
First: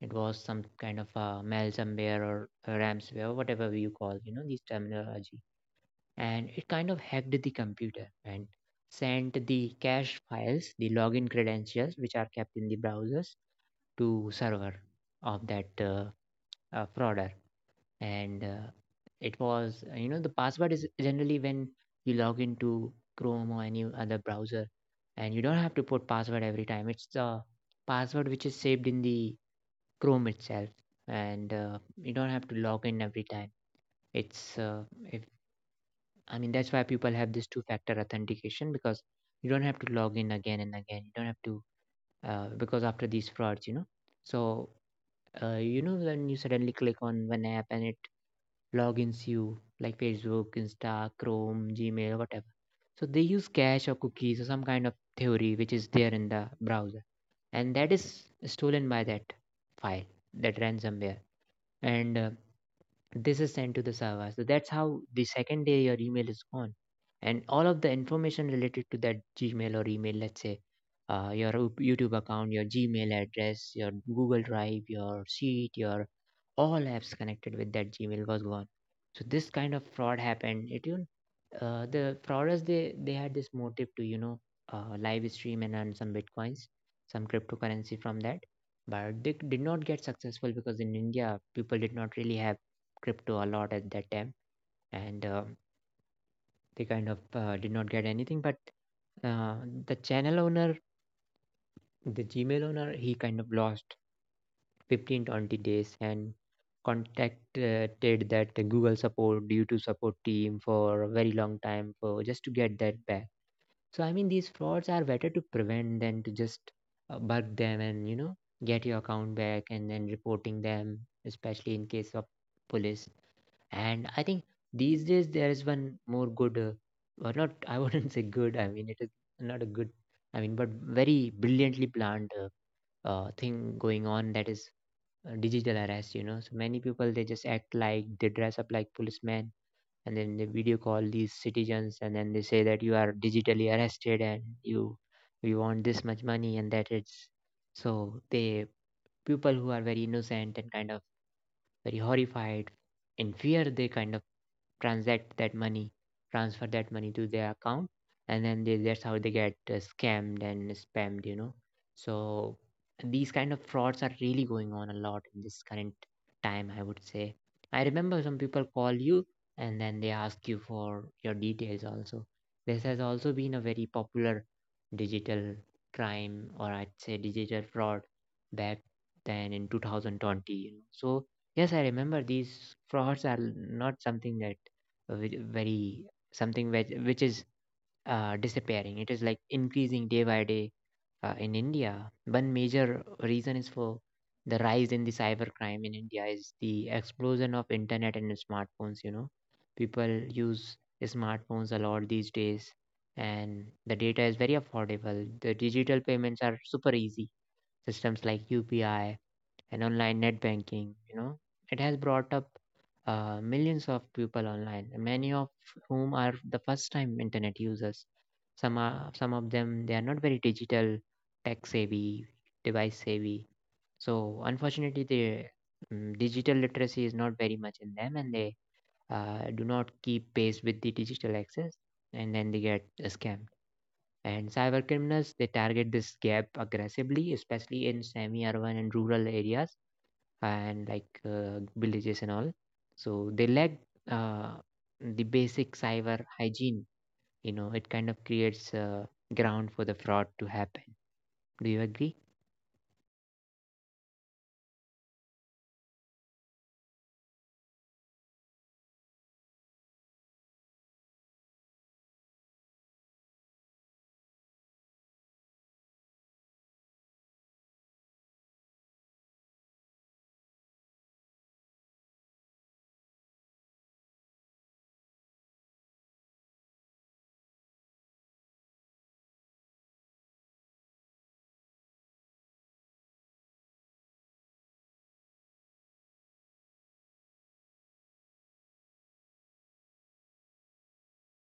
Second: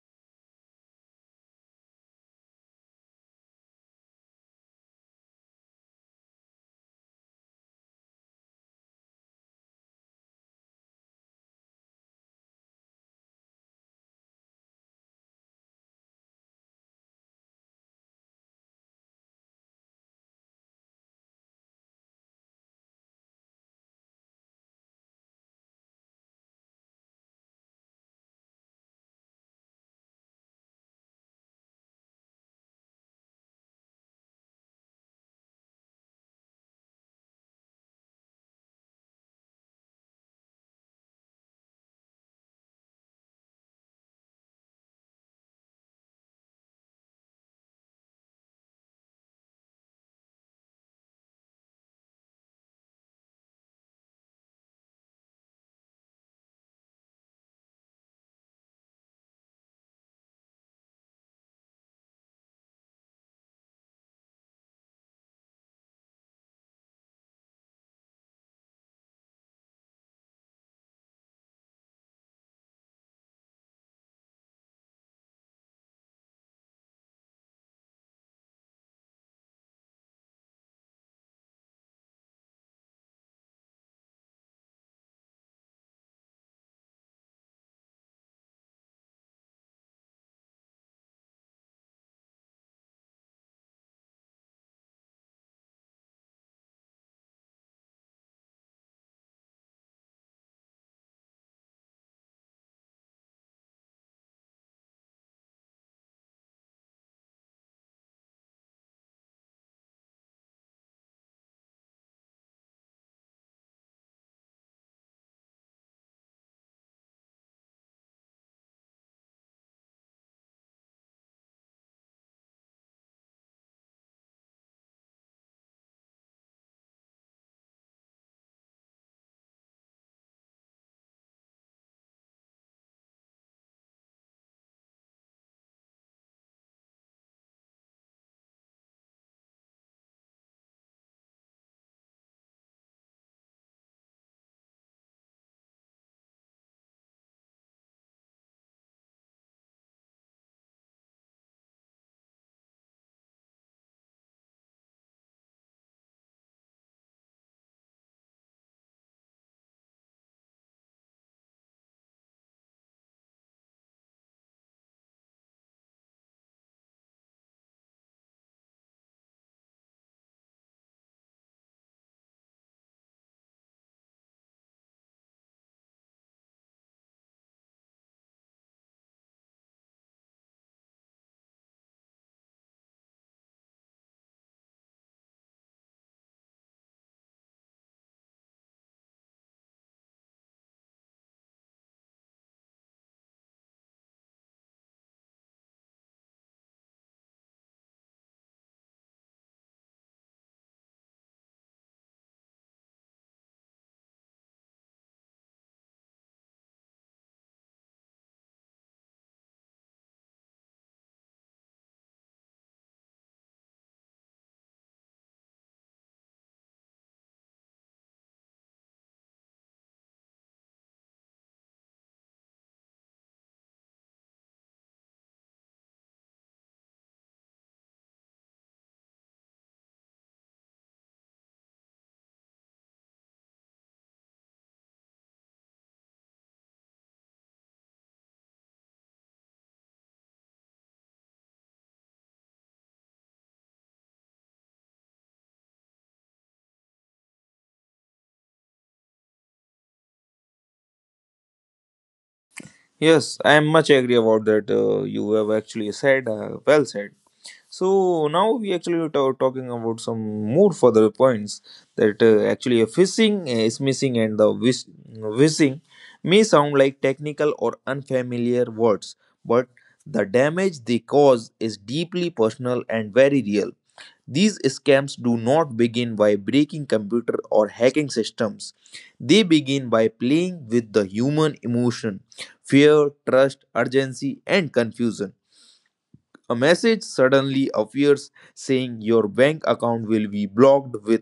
A: It was some kind of a malware or a ransomware, whatever you call, you know, this terminology. And it kind of hacked the computer and sent the cache files, the login credentials, which are kept in the browsers, to server of that uh, uh, fraud. And uh, it was uh, you know, the password is generally when you log into Chrome or any other browser, and you don't have to put password every time, it's the password which is saved in the Chrome itself, and uh, you don't have to log in every time. It's uh, if I mean that's why people have this two factor authentication, because you don't have to log in again and again, you don't have to uh, because after these frauds, you know. So uh, you know, when you suddenly click on one app and it logins you, like Facebook, Insta, Chrome, Gmail, whatever. So they use cache or cookies or some kind of theory which is there in the browser, and that is stolen by that file, that ransomware, and uh, this is sent to the server. So that's how the second day your email is gone, and all of the information related to that Gmail or email, let's say. Uh, your YouTube account, your Gmail address, your Google Drive, your sheet, your all apps connected with that Gmail was gone. So this kind of fraud happened. It you, uh, the frauders, they they had this motive to, you know, uh, live stream and earn some bitcoins, some cryptocurrency from that, but they did not get successful because in India people did not really have crypto a lot at that time, and uh, they kind of uh, did not get anything. But uh, the channel owner, the Gmail owner, he kind of lost fifteen twenty days and contacted that Google support due to support team for a very long time for just to get that back. So I mean these frauds are better to prevent than to just uh, bug them, and you know, get your account back and then reporting them, especially in case of police. And I think these days there is one more good uh, or not I wouldn't say good, I mean it is not a good, I mean, but very brilliantly planned, uh, uh, thing going on, that is uh, digital arrest, you know. So many people, they just act like, they dress up like policemen and then they video call these citizens and then they say that you are digitally arrested and you, we want this much money and that it's, so they, people who are very innocent and kind of very horrified, in fear they kind of transact that money, transfer that money to their account, and then they, that's how they get uh, scammed and spammed, you know. So these kind of frauds are really going on a lot in this current time, I would say. I remember some people call you and then they ask you for your details also. This has also been a very popular digital crime, or I'd say digital fraud, back then in two thousand twenty, you know. So, yes, I remember these frauds are not something that ve- very, something which, which is uh, disappearing. It is like increasing day by day uh, in India. One major reason is for the rise in the cybercrime in India is the explosion of internet and smartphones. You know, people use smartphones a lot these days, and the data is very affordable. The digital payments are super easy. Systems like U P I and online net banking, you know, it has brought up uh, millions of people online, many of whom are the first time internet users. Some are, some of them they are not very digital, tech savvy, device savvy. So unfortunately, the mm, digital literacy is not very much in them, and they uh, do not keep pace with the digital access, and then they get uh, scammed. And cyber criminals they target this gap aggressively, especially in semi-urban and rural areas and like uh, villages and all. So they lack uh, the basic cyber hygiene. You know, it kind of creates a ground for the fraud to happen. Do you agree?
B: Yes, I am much agree about that. Uh, you have actually said, uh, well said. So now we actually were ta- talking about some more further points, that uh, actually a phishing uh, is missing, and the whis- whizzing may sound like technical or unfamiliar words, but the damage they cause is deeply personal and very real. These scams do not begin by breaking computer or hacking systems. They begin by playing with the human emotion, fear, trust, urgency, and confusion. A message suddenly appears saying your bank account will be blocked with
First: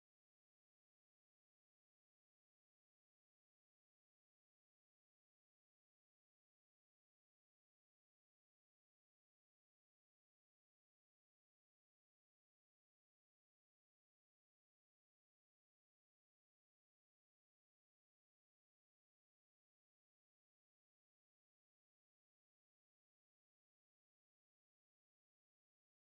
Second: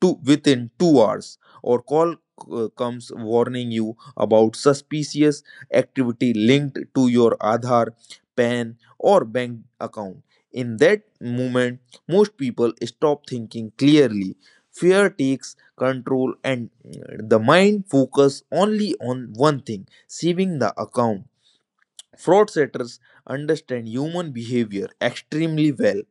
B: two, within two hours, or call uh, comes warning you about suspicious activity linked to your Aadhaar, P A N or bank account. In that moment, most people stop thinking clearly. Fear takes control, and uh, the mind focus only on one thing, saving the account. Fraudsters understand human behavior extremely well.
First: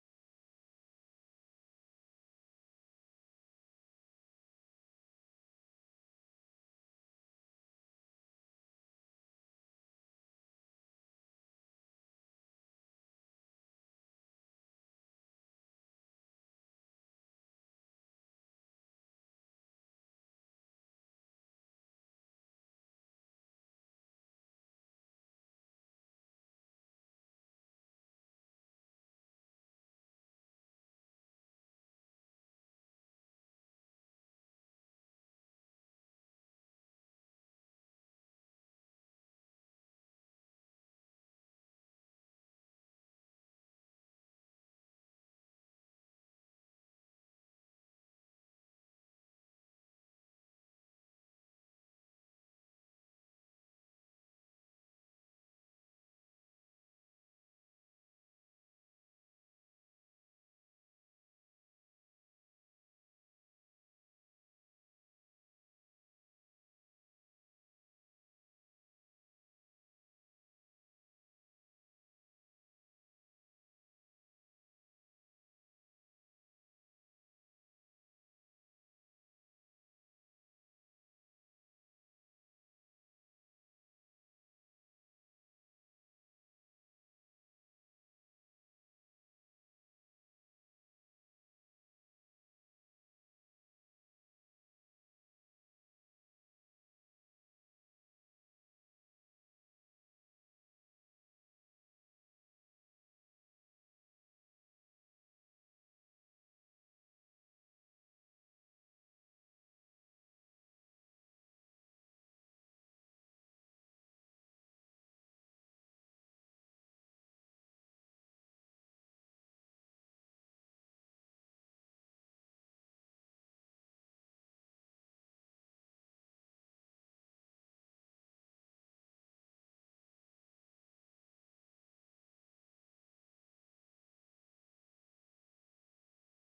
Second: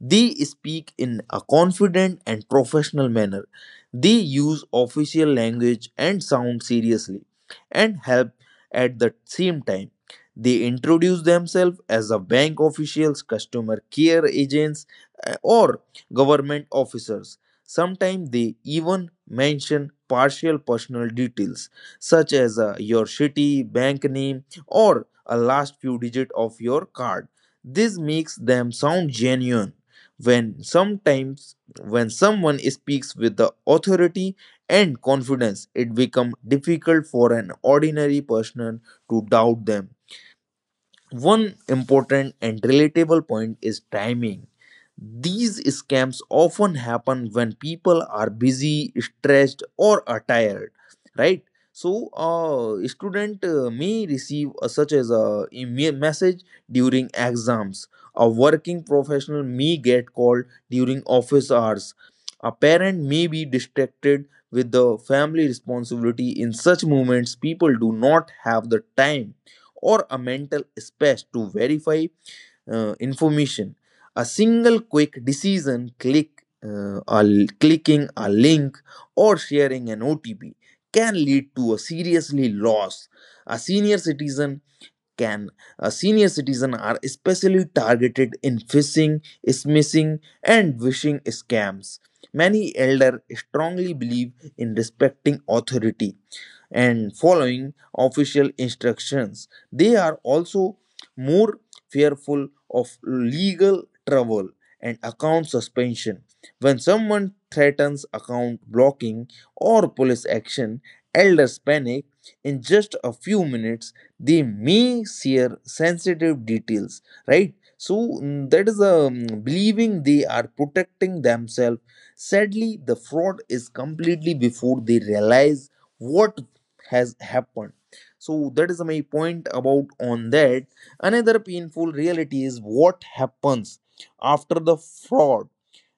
B: They speak in a confident and professional manner. They use official language and sound seriously and help at the same time. They introduce themselves as a bank officials, customer care agents, uh, or government officers. Sometimes they even mention partial personal details such as uh, your city, bank name, or a last few digit of your card. This makes them sound genuine. When sometimes when someone speaks with the authority and confidence, it becomes difficult for an ordinary person to doubt them. One important and relatable point is timing. These scams often happen when people are busy, stressed, or are tired, right? So, a student uh, may receive a, such as a email message during exams. A working professional may get called during office hours. A parent may be distracted with the family responsibility. In such moments, people do not have the time or a mental space to verify uh, information. A single quick decision, click, uh, a l- clicking a link, or sharing an O T P can lead to a seriously loss. A senior citizen can a senior citizen are especially targeted in phishing, smishing, and phishing scams. Many elder strongly believe in respecting authority and following official instructions. They are also more fearful of legal trouble and account suspension. When someone threatens account blocking or police action, elders panic. In just a few minutes, they may share sensitive details, right? So, mm, that is a, mm, believing they are protecting themselves. Sadly, the fraud is completely before they realize what has happened. So that is my point about on that. Another painful reality is what happens after the fraud.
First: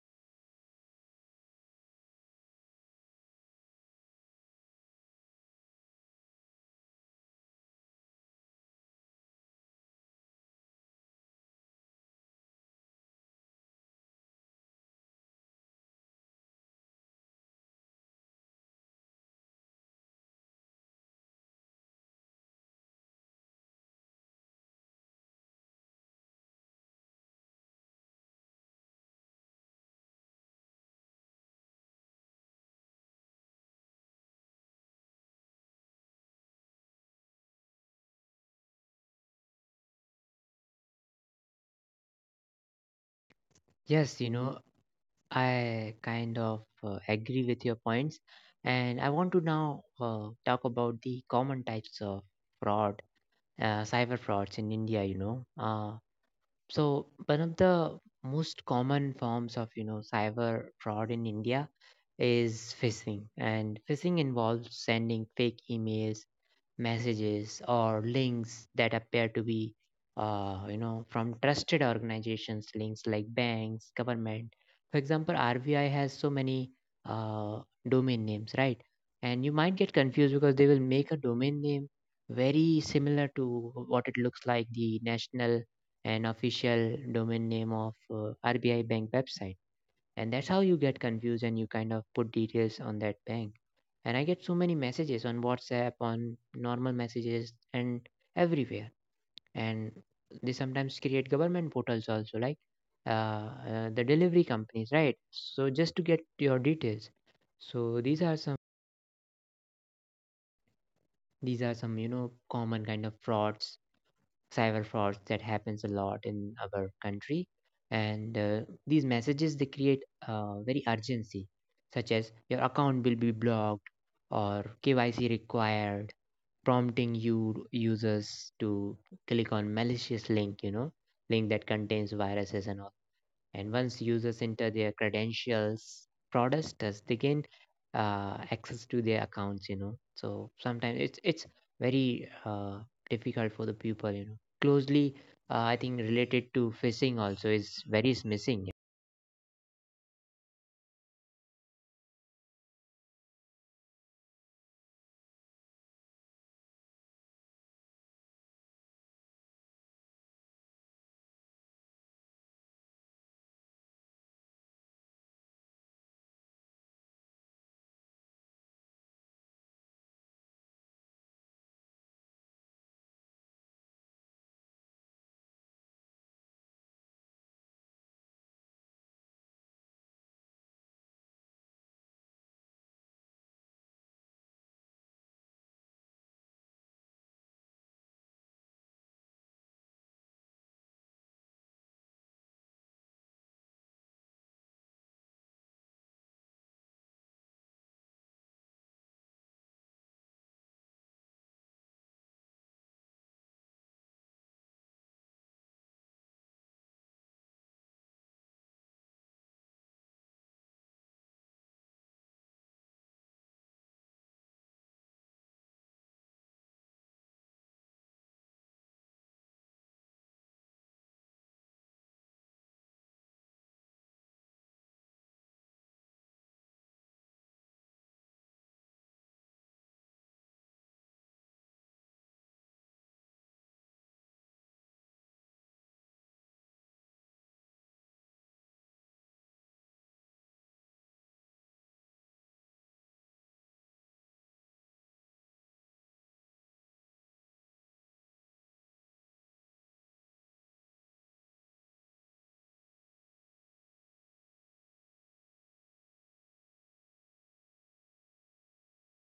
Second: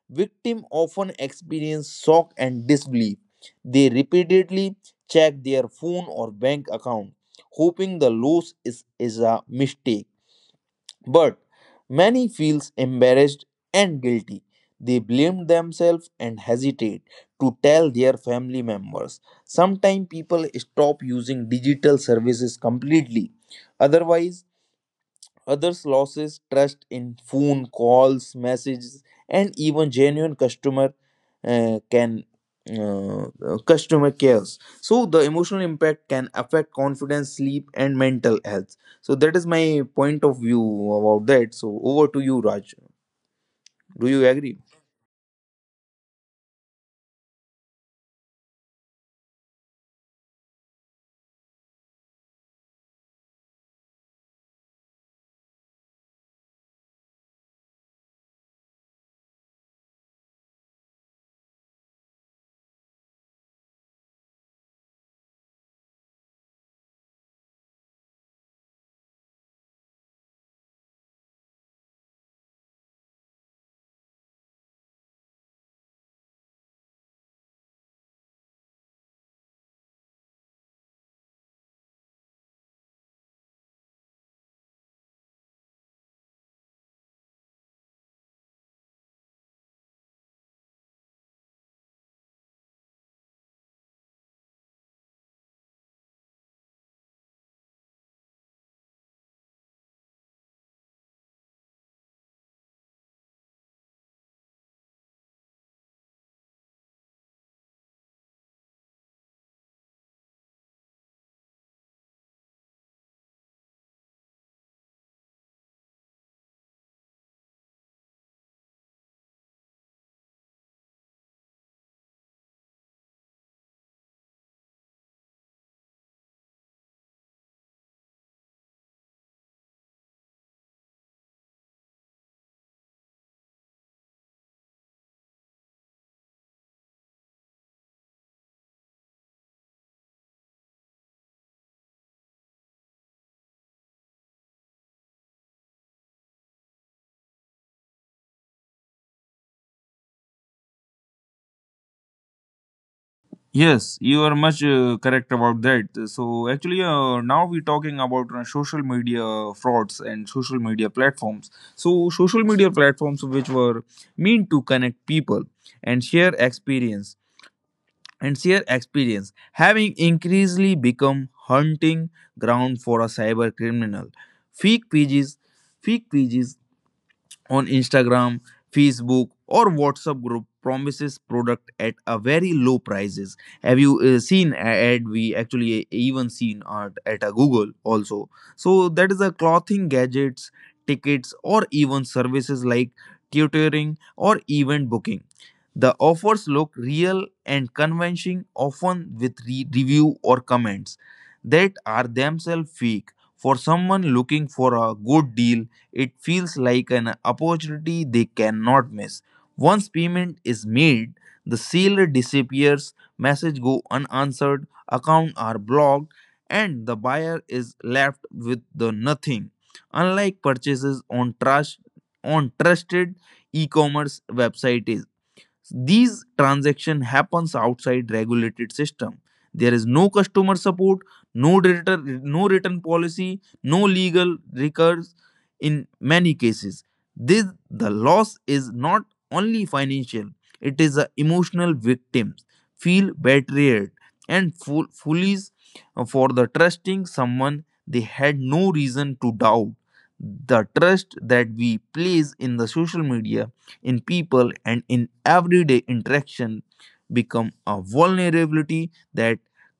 B: Victim often experience shock and disbelief. They repeatedly check their phone or bank account, hoping the loss is, is a mistake, but many feels embarrassed and guilty. They blame themselves and hesitate to tell their family members. Sometimes people stop using digital services completely. Otherwise, others losses trust in phone calls, messages, and even genuine customer uh, can uh, uh, customer cares. So the emotional impact can affect confidence, sleep, and mental health. So that is my point of view about that. So over to you, Raj. Do you
A: Yes, you
B: agree?
A: know, I kind of uh, agree with your points. And I want to now uh, talk about the common types of fraud, uh, cyber frauds in India, you know. Uh, so, one of the most common forms of, you know, cyber fraud in India is phishing, and phishing involves sending fake emails, messages, or links that appear to be, uh, you know, from trusted organizations, links like banks, government. For example, R B I has so many uh, domain names, right? And you might get confused because they will make a domain name very similar to what it looks like the national and official domain name of uh, R B I bank website, and that's how you get confused and you kind of put details on that bank. And I get so many messages on WhatsApp, on normal messages, and everywhere. And they sometimes create government portals also, like uh, uh, the delivery companies, right? So just to get your details. So these are some these are some you know common kind of frauds, cyber frauds, that happens a lot in our country, and uh, these messages they create uh, very urgency, such as your account will be blocked or kyc required, prompting you users to click on malicious link, you know, link that contains viruses and all. And once users enter their credentials, fraudsters they gain uh, access to their accounts. You know, so sometimes it's it's very uh, difficult for the people. You know, closely uh, I think related to phishing also is very missing.
B: Yes, you are much uh, correct about that. So actually, uh, now we're talking about uh, social media frauds and social media platforms. So social media platforms, which were meant to connect people and share experience and share experience having increasingly become hunting ground for a cyber criminal. Fake pages, fake pages on Instagram, Facebook, or WhatsApp group promises product at a very low prices. Have you uh, seen a ad? We actually even seen art at a Google also. So that is a clothing, gadgets, tickets, or even services like tutoring or event booking. The offers look real and convincing, often with re- review or comments that are themselves fake. For someone looking for a good deal, it feels like an opportunity they cannot miss. Once payment is made, the seller disappears, message go unanswered, account are blocked, and the buyer is left with the nothing. Unlike purchases on trust on trusted e-commerce websites, these transaction happens outside regulated system. There is no customer support, no return, no return policy, no legal recourse. In many cases, this the loss is not only financial; it is a emotional. Victims feel betrayed and full foolish uh, for the trusting someone they had no reason to doubt. The trust that we place in the social media, in people, and in everyday interaction become a vulnerability that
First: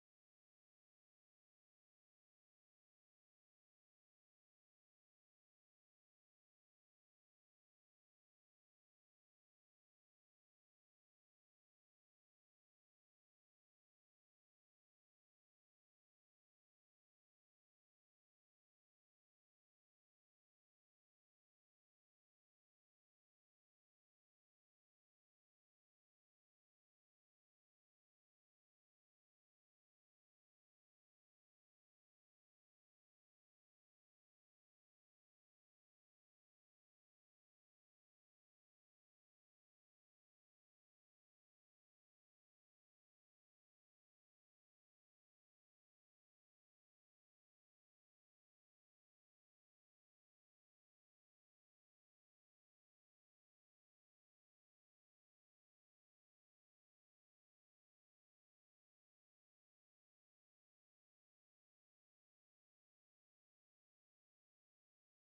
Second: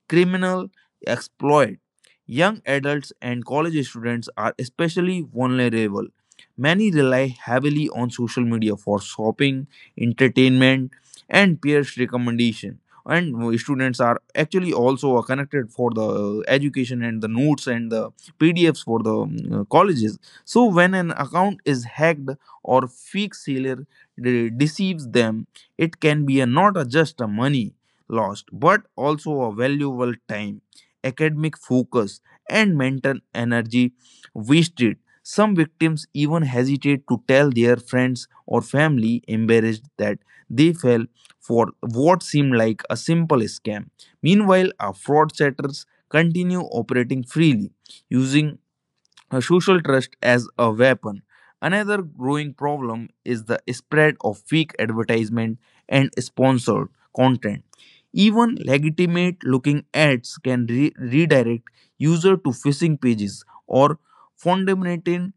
B: criminal exploit. Young adults and college students are especially vulnerable. Many rely heavily on social media for shopping, entertainment, and peers' recommendation. And students are actually also connected for the education and the notes and the P D Fs for the um, colleges. So when an account is hacked or fake seller de- deceives them, it can be a not a just a money lost, but also a valuable time, academic focus, and mental energy wasted. Some victims even hesitate to tell their friends or family, embarrassed that they fell for what seemed like a simple scam. Meanwhile, our fraudsters continue operating freely, using a social trust as a weapon. Another growing problem is the spread of fake advertisement and sponsored content. Even legitimate looking ads can re- redirect user to phishing pages or fundamental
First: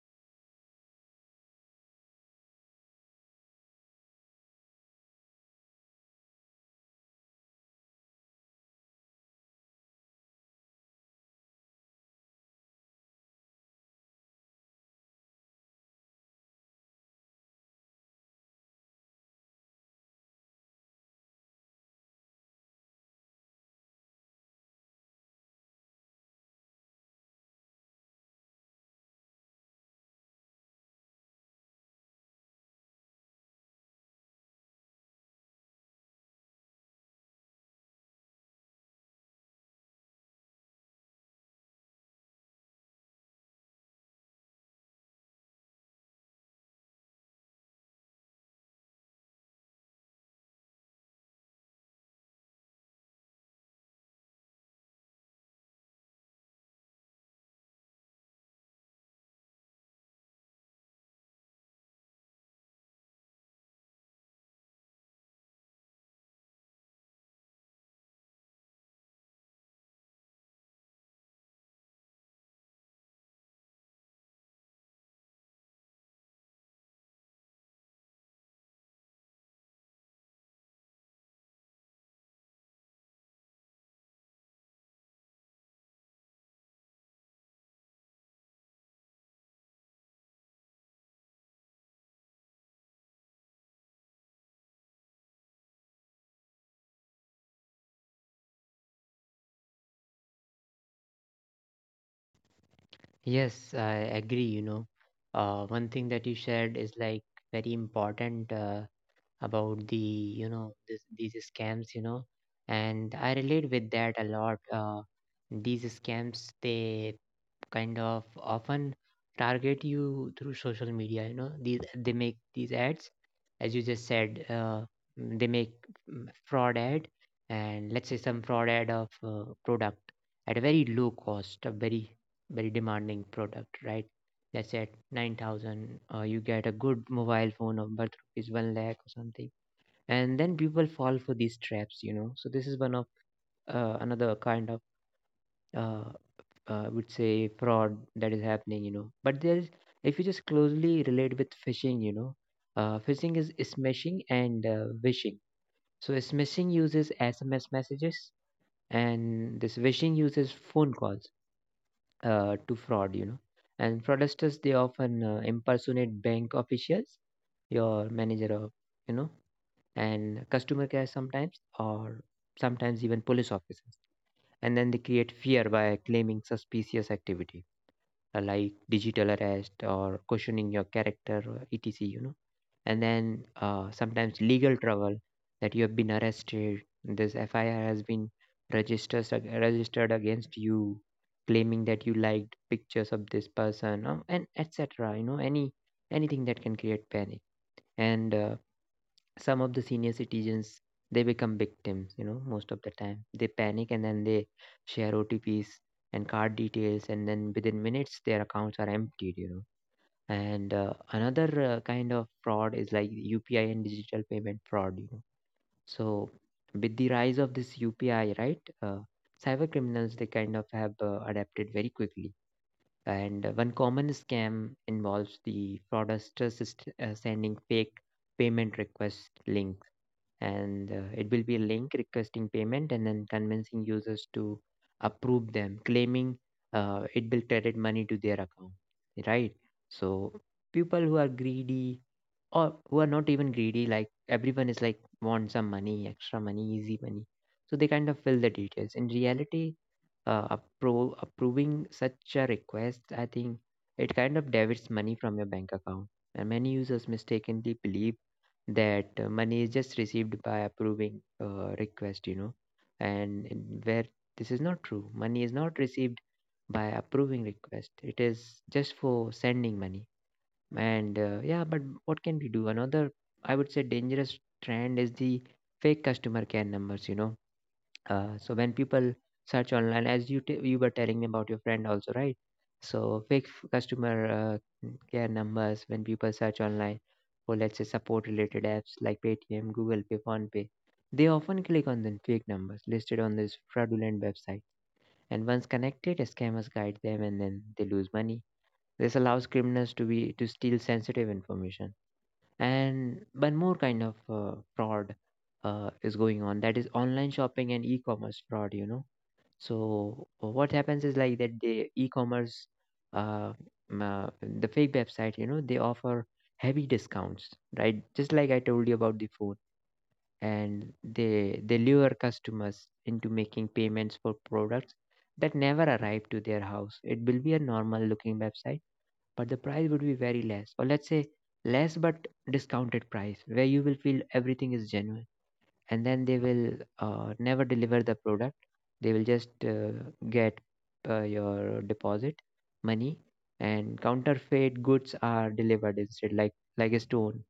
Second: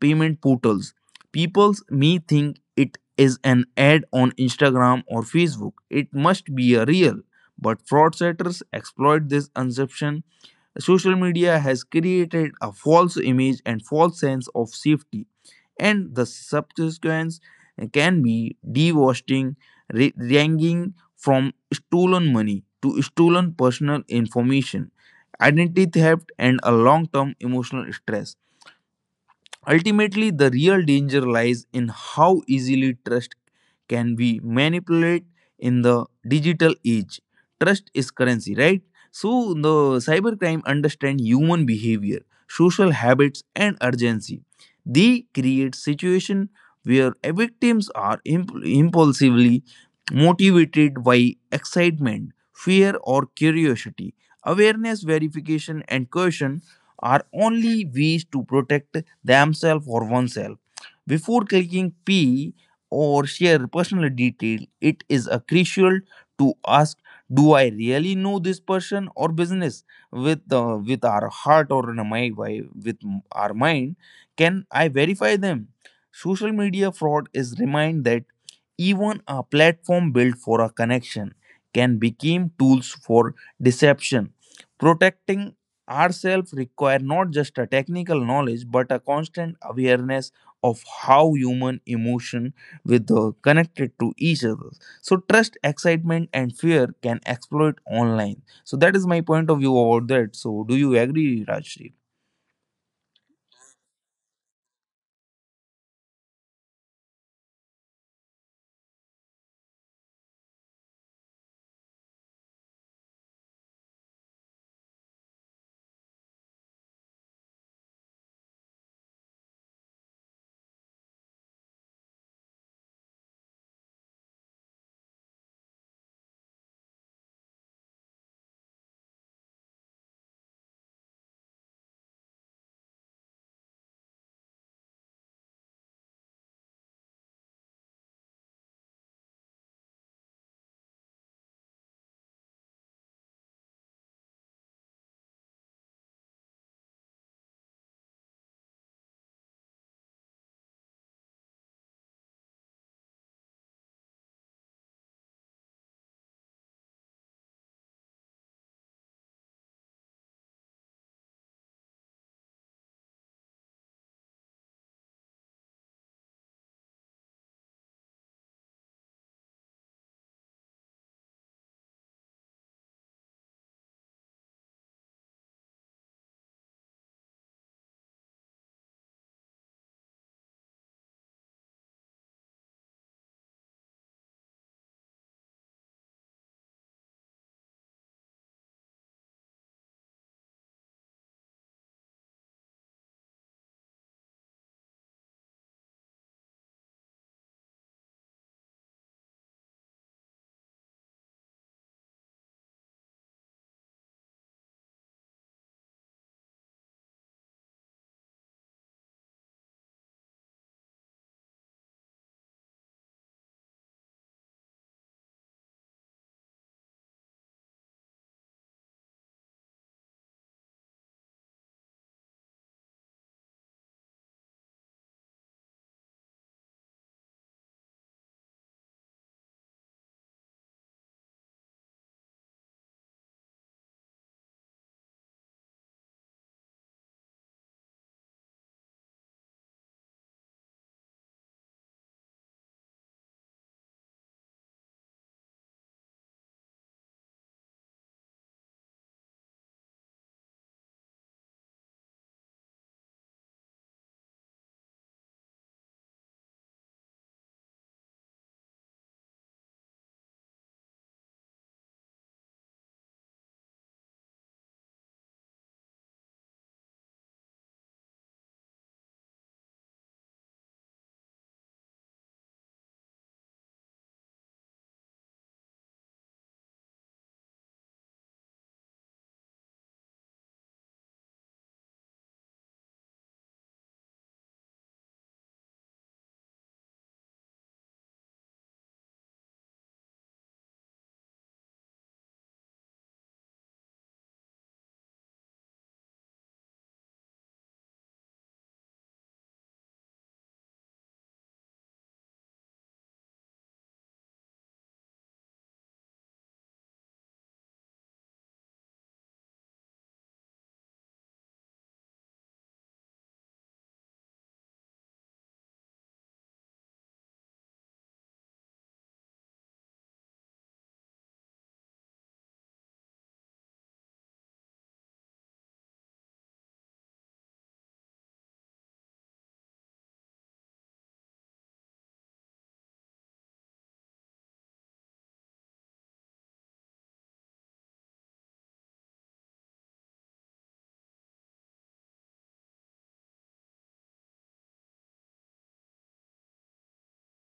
B: payment portals. People may think it is an ad on Instagram or Facebook, it must be a real, but fraudsters exploit this assumption. Social media has created a false image and false sense of safety, and the subsequence can be devastating, ra- ranging from stolen money to stolen personal information, identity theft, and a long term emotional stress. Ultimately, the real danger lies in how easily trust can be manipulated in the digital age. Trust is currency, right? So, the cybercrime understand human behavior, social habits, and urgency. They create situation where victims are imp- impulsively motivated by excitement, fear, or curiosity. Awareness, verification, and caution are only ways to protect themselves or oneself. Before clicking P or share personal detail, it is a crucial to ask, do I really know this person or business, with uh, with our heart or in my wi- with our mind, can I verify them? Social media fraud is remind that even a platform built for a connection can become tools for deception. Protecting ourselves require not just a technical knowledge but a constant awareness of how human emotion with the connected to each other, so trust, excitement, and fear can exploit online. So that is my point of view about that. So do you agree, Rajshri?
A: Yes, I agree. You know, uh, one thing that you shared is like very important uh, about the you know this, these scams. You know, and I relate with that a lot. Uh, these scams they kind of often target you through social media, you know. These they make these ads, as you just said, uh, mm, they make mm, fraud ad, and let's say some fraud ad of uh, product at a very low cost, a very very demanding product, right? Let's say at nine thousand uh, you get a good mobile phone of worth rupees one lakh or something, and then people fall for these traps, you know. So this is one of uh, another kind of uh, uh, I would say fraud that is happening, you know. But there's if you just closely relate with phishing, you know, uh, phishing is smishing and uh, wishing. So smishing uses S M S messages, and this wishing uses phone calls uh, to fraud, you know. And fraudsters they often uh, impersonate bank officials, your manager, or you know, and customer care sometimes, or sometimes even police officers. And then they create fear by claiming suspicious activity, uh, like digital arrest or questioning your character or etc, you know. And then uh, sometimes legal trouble, that you have been arrested, this fir has been registered registered against you, claiming that you liked pictures of this person uh, and etc, you know. Any anything that can create panic. And uh, some of the senior citizens they become victims, you know. Most of the time they panic and then they share otps and card details, and then within minutes their accounts are emptied, you know. And uh, another uh, kind of fraud is like upi and digital payment fraud, you know. So with the rise of this upi, right? uh, cyber criminals they kind of have uh, adapted very quickly. And uh, one common scam involves the fraudsters uh, sending fake payment request link, and uh, it will be a link requesting payment, and then convincing users to approve them, claiming uh, it will credit money to their account, right? So people who are greedy, or who are not even greedy, like everyone is like want some money, extra money, easy money. So they kind of fill the details. In reality, uh, appro- approving such a request, I think it kind of debits money from your bank account. And many users mistakenly believe that uh, money is just received by approving uh, request, you know. And in- where this is not true, money is not received by approving request, it is just for sending money. And uh, yeah, but what can we do. Another I would say dangerous trend is the fake customer care numbers, you know. uh, so when people search online, as you t- you were telling me about your friend also, right? So fake f- customer uh, n- care numbers, when people search online for let's say support related apps like Paytm, Google Pay, PhonePe, they often click on the fake numbers listed on this fraudulent website. And once connected, scammers guide them, and then they lose money. This allows criminals to be to steal sensitive information. And one more kind of uh, fraud uh, is going on, that is online shopping and e-commerce fraud. You know, so uh, what happens is like that the e-commerce uh, m- uh the fake website, you know, they offer heavy discounts, right? Just like I told you about the phone. And they they lure customers into making payments for products that never arrive to their house. It will be a normal looking website, but the price would be very less, or let's say less but discounted price, where you will feel everything is genuine. And then they will uh, never deliver the product. They will just uh, get uh, your deposit money, and counterfeit goods are delivered instead, like like a stone.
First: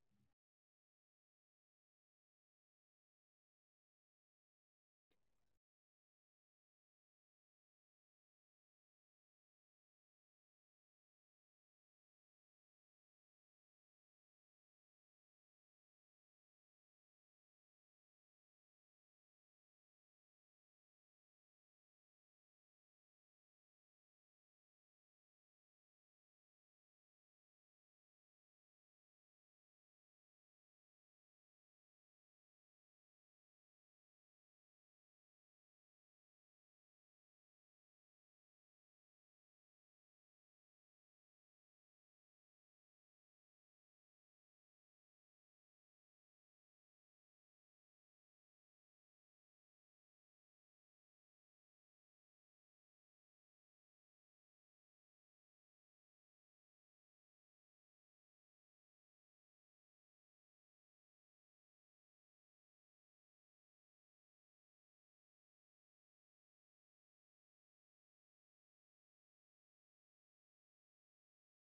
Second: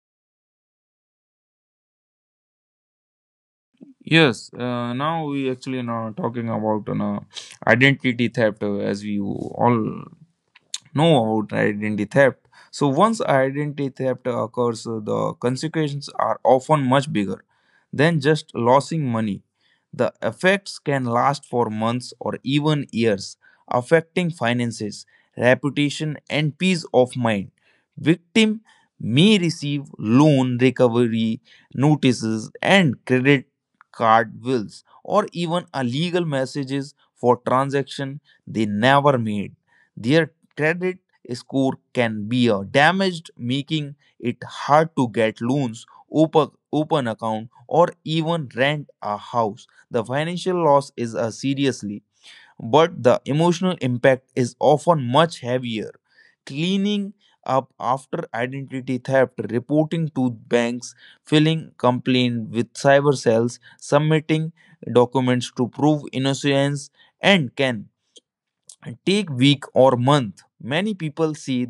B: Yes, uh, now we actually now talking about an uh, identity theft, uh, as we all no about identity theft. So once identity theft occurs, uh, the consequences are often much bigger than just losing money. The effects can last for months or even years, affecting finances, reputation, and peace of mind. Victim may receive loan recovery notices and credit card bills or even a legal messages for transaction they never made. Their credit score can be uh, damaged, making it hard to get loans, open, open account, or even rent a house. The financial loss is a seriously, but the emotional impact is often much heavier. Cleaning up after identity theft, reporting to banks, filling complaint with cyber cells, submitting documents to prove innocence, and can take week or month. Many people see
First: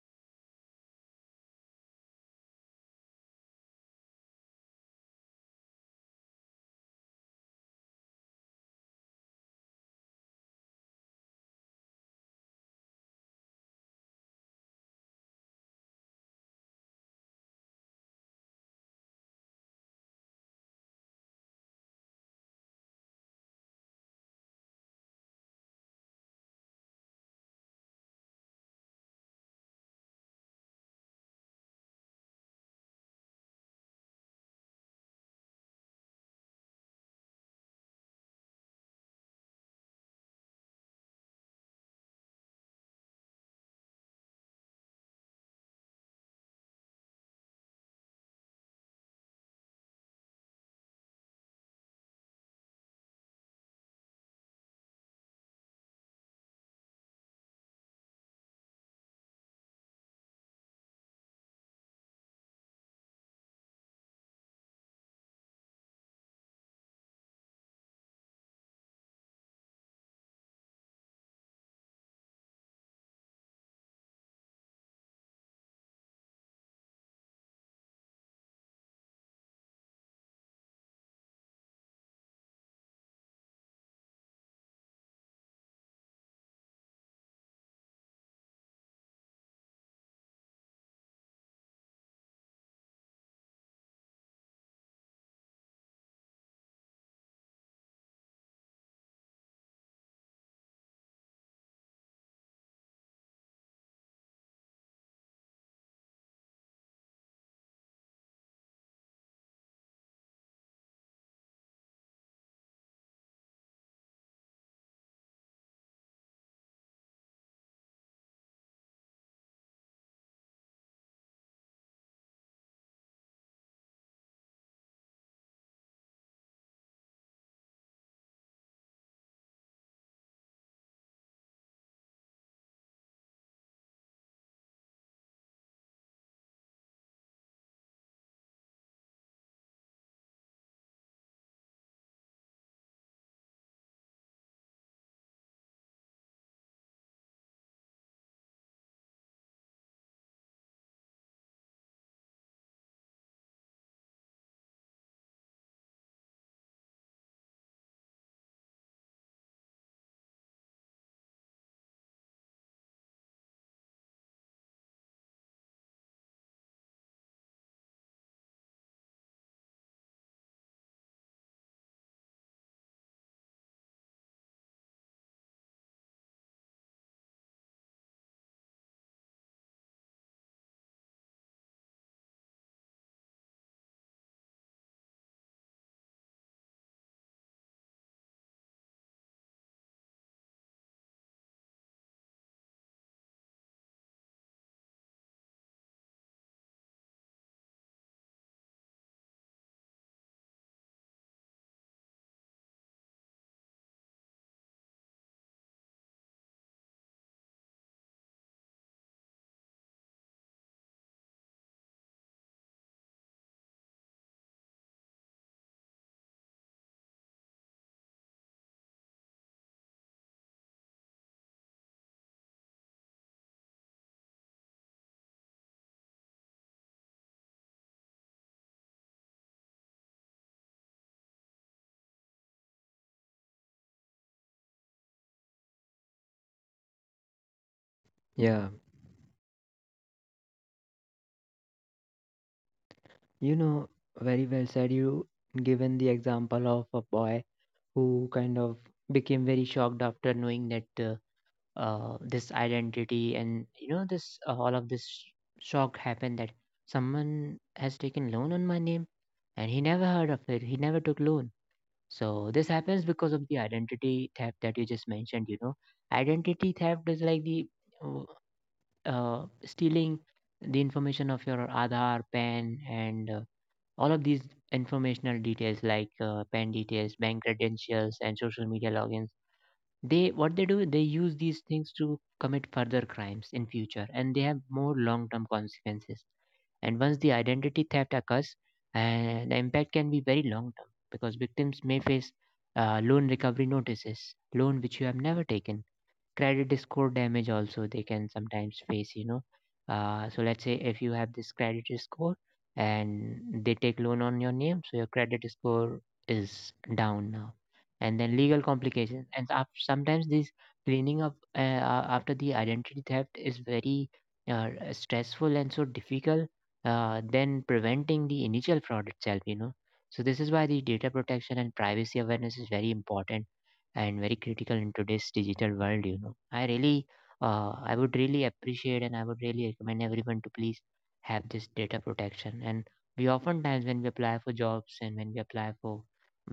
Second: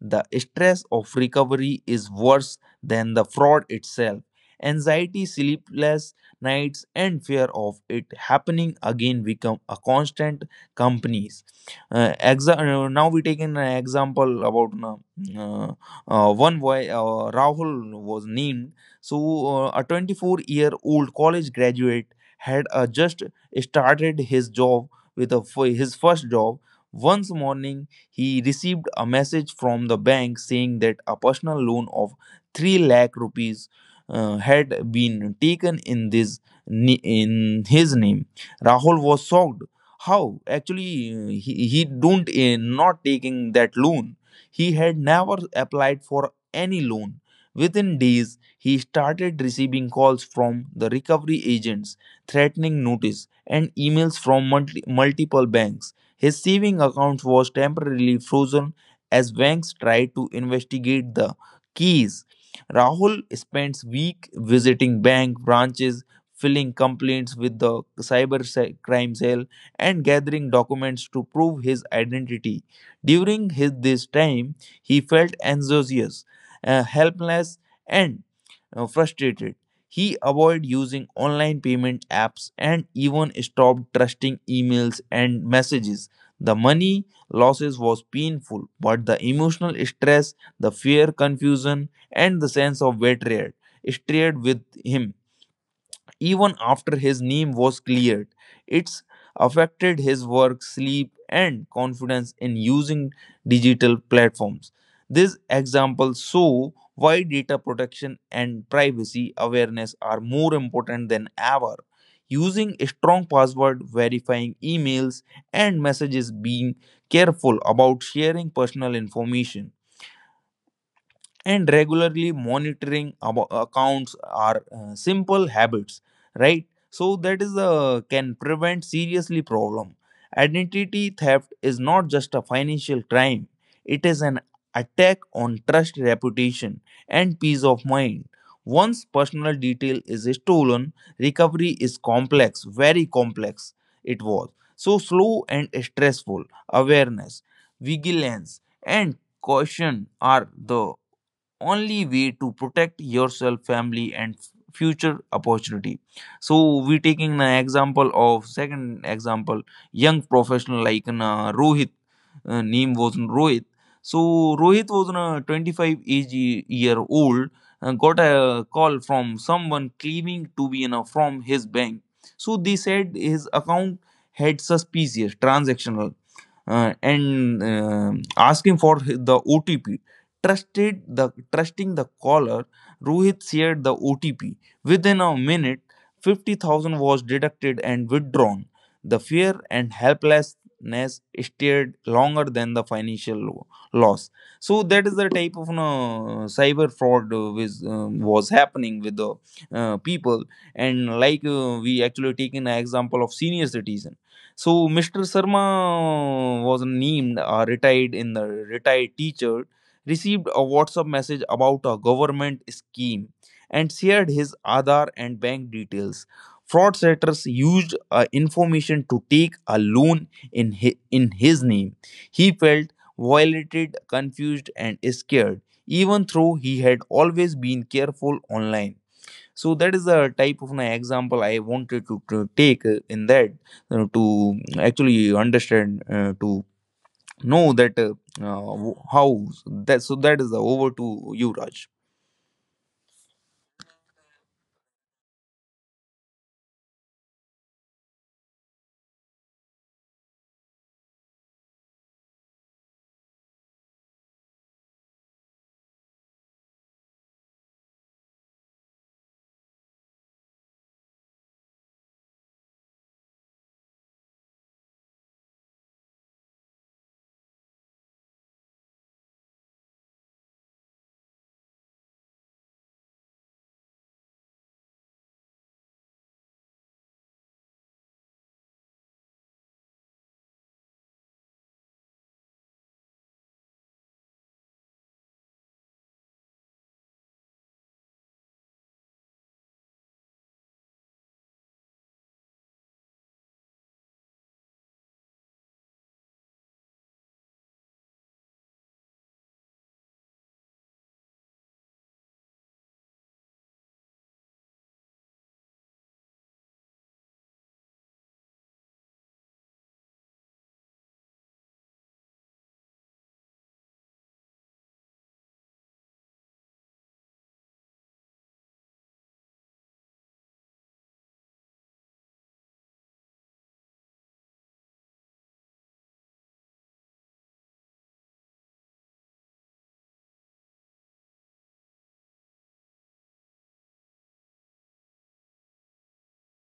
B: the stress of recovery is worse than the fraud itself. Anxiety, sleepless nights, and fear of it happening again become a constant companies. Uh, exa- uh, now we take an example about uh, uh, uh, one boy, uh, Rahul was named. So uh, a twenty-four year old college graduate had uh, just started his job with a, his first job. Once morning, he received a message from the bank saying that a personal loan of three lakh rupees uh, had been taken in this ni- in his name. Rahul was shocked. How? Actually, uh, he, he don't uh, not taking that loan. He had never applied for any loan. Within days, he started receiving calls from the recovery agents, threatening notice, and emails from multi- multiple banks. His saving account was temporarily frozen as banks tried to investigate the keys. Rahul spends weeks visiting bank branches, filing complaints with the cyber se- crime cell, and gathering documents to prove his identity. During his, this time, he felt anxious, uh, helpless, and uh, frustrated. He avoided using online payment apps and even stopped trusting emails and messages. The money losses was painful, but the emotional stress, the fear, confusion, and the sense of betrayal stayed with him even after his name was cleared. It's affected his work, sleep, and confidence in using digital platforms. This example show why data protection and privacy awareness are more important than ever. Using a strong password, verifying emails and messages, being careful about sharing personal information and regularly monitoring abo- accounts are uh, simple habits, right. So that is uh, can prevent seriously problem. Identity theft is not just a financial crime, it is an attack on trust, reputation, and peace of mind. Once personal detail is stolen, recovery is complex, very complex. It was so slow and stressful. Awareness, vigilance, and caution are the only way to protect yourself, family, and future opportunity. So we taking an example of second example, young professional like uh, Rohit. uh, name was Rohit. So Rohit was a twenty-five age year old, uh, got a call from someone claiming to be in a, from his bank. So they said his account had suspicious transactional, uh, and um asking for the O T P. Trusted the trusting the caller, Rohit shared the O T P. Within a minute, fifty thousand was deducted and withdrawn. The fear and helplessness stayed longer than the financial lo- loss. So that is the type of, no, cyber fraud uh, which um, was happening with the uh, people. And like uh, we actually taken an example of senior citizens. So mister Sharma was named a retired in the retired teacher, received a WhatsApp message about a government scheme, and shared his Aadhaar and bank details. Fraudsters used uh, information to take a loan in his, in his name. He felt violated, confused, and scared, even though he had always been careful online. So that is the type of an example I wanted to, to take uh, in that uh, to actually understand, uh, to know that uh,
A: Yeah,
B: uh, how that. So that is the, over to you, Raj.
A: you know, very well said. You given the example of a boy who kind of became very shocked after knowing that uh, uh, this identity, and you know this uh, all of this sh- shock happened, that someone has taken loan on my name, and he never heard of it, he never took loan. So this happens because of the identity theft that you just mentioned, you know. Identity theft is like the uh, uh, stealing the information of your Aadhaar, P A N, and uh, all of these informational details like uh, P A N details, bank credentials, and social media logins. They what they do, they use these things to commit further crimes in future, and they have more long term consequences. And once the identity theft occurs, uh, the impact can be very long term, because victims may face uh, loan recovery notices, loan which you have never taken, credit score damage also they can sometimes face, you know. uh, so let's say if you have this credit score, and they take loan on your name, so your credit score is down now. And then legal complications, and af- sometimes this cleaning up uh, uh, after the identity theft is very uh, stressful and so difficult uh, than preventing the initial fraud itself, you know. So this is why the data protection and privacy awareness is very important and very critical in today's digital world, you know. I really uh, I would really appreciate, and I would really recommend everyone to please have this data protection. And we oftentimes, when we apply for jobs and when we apply for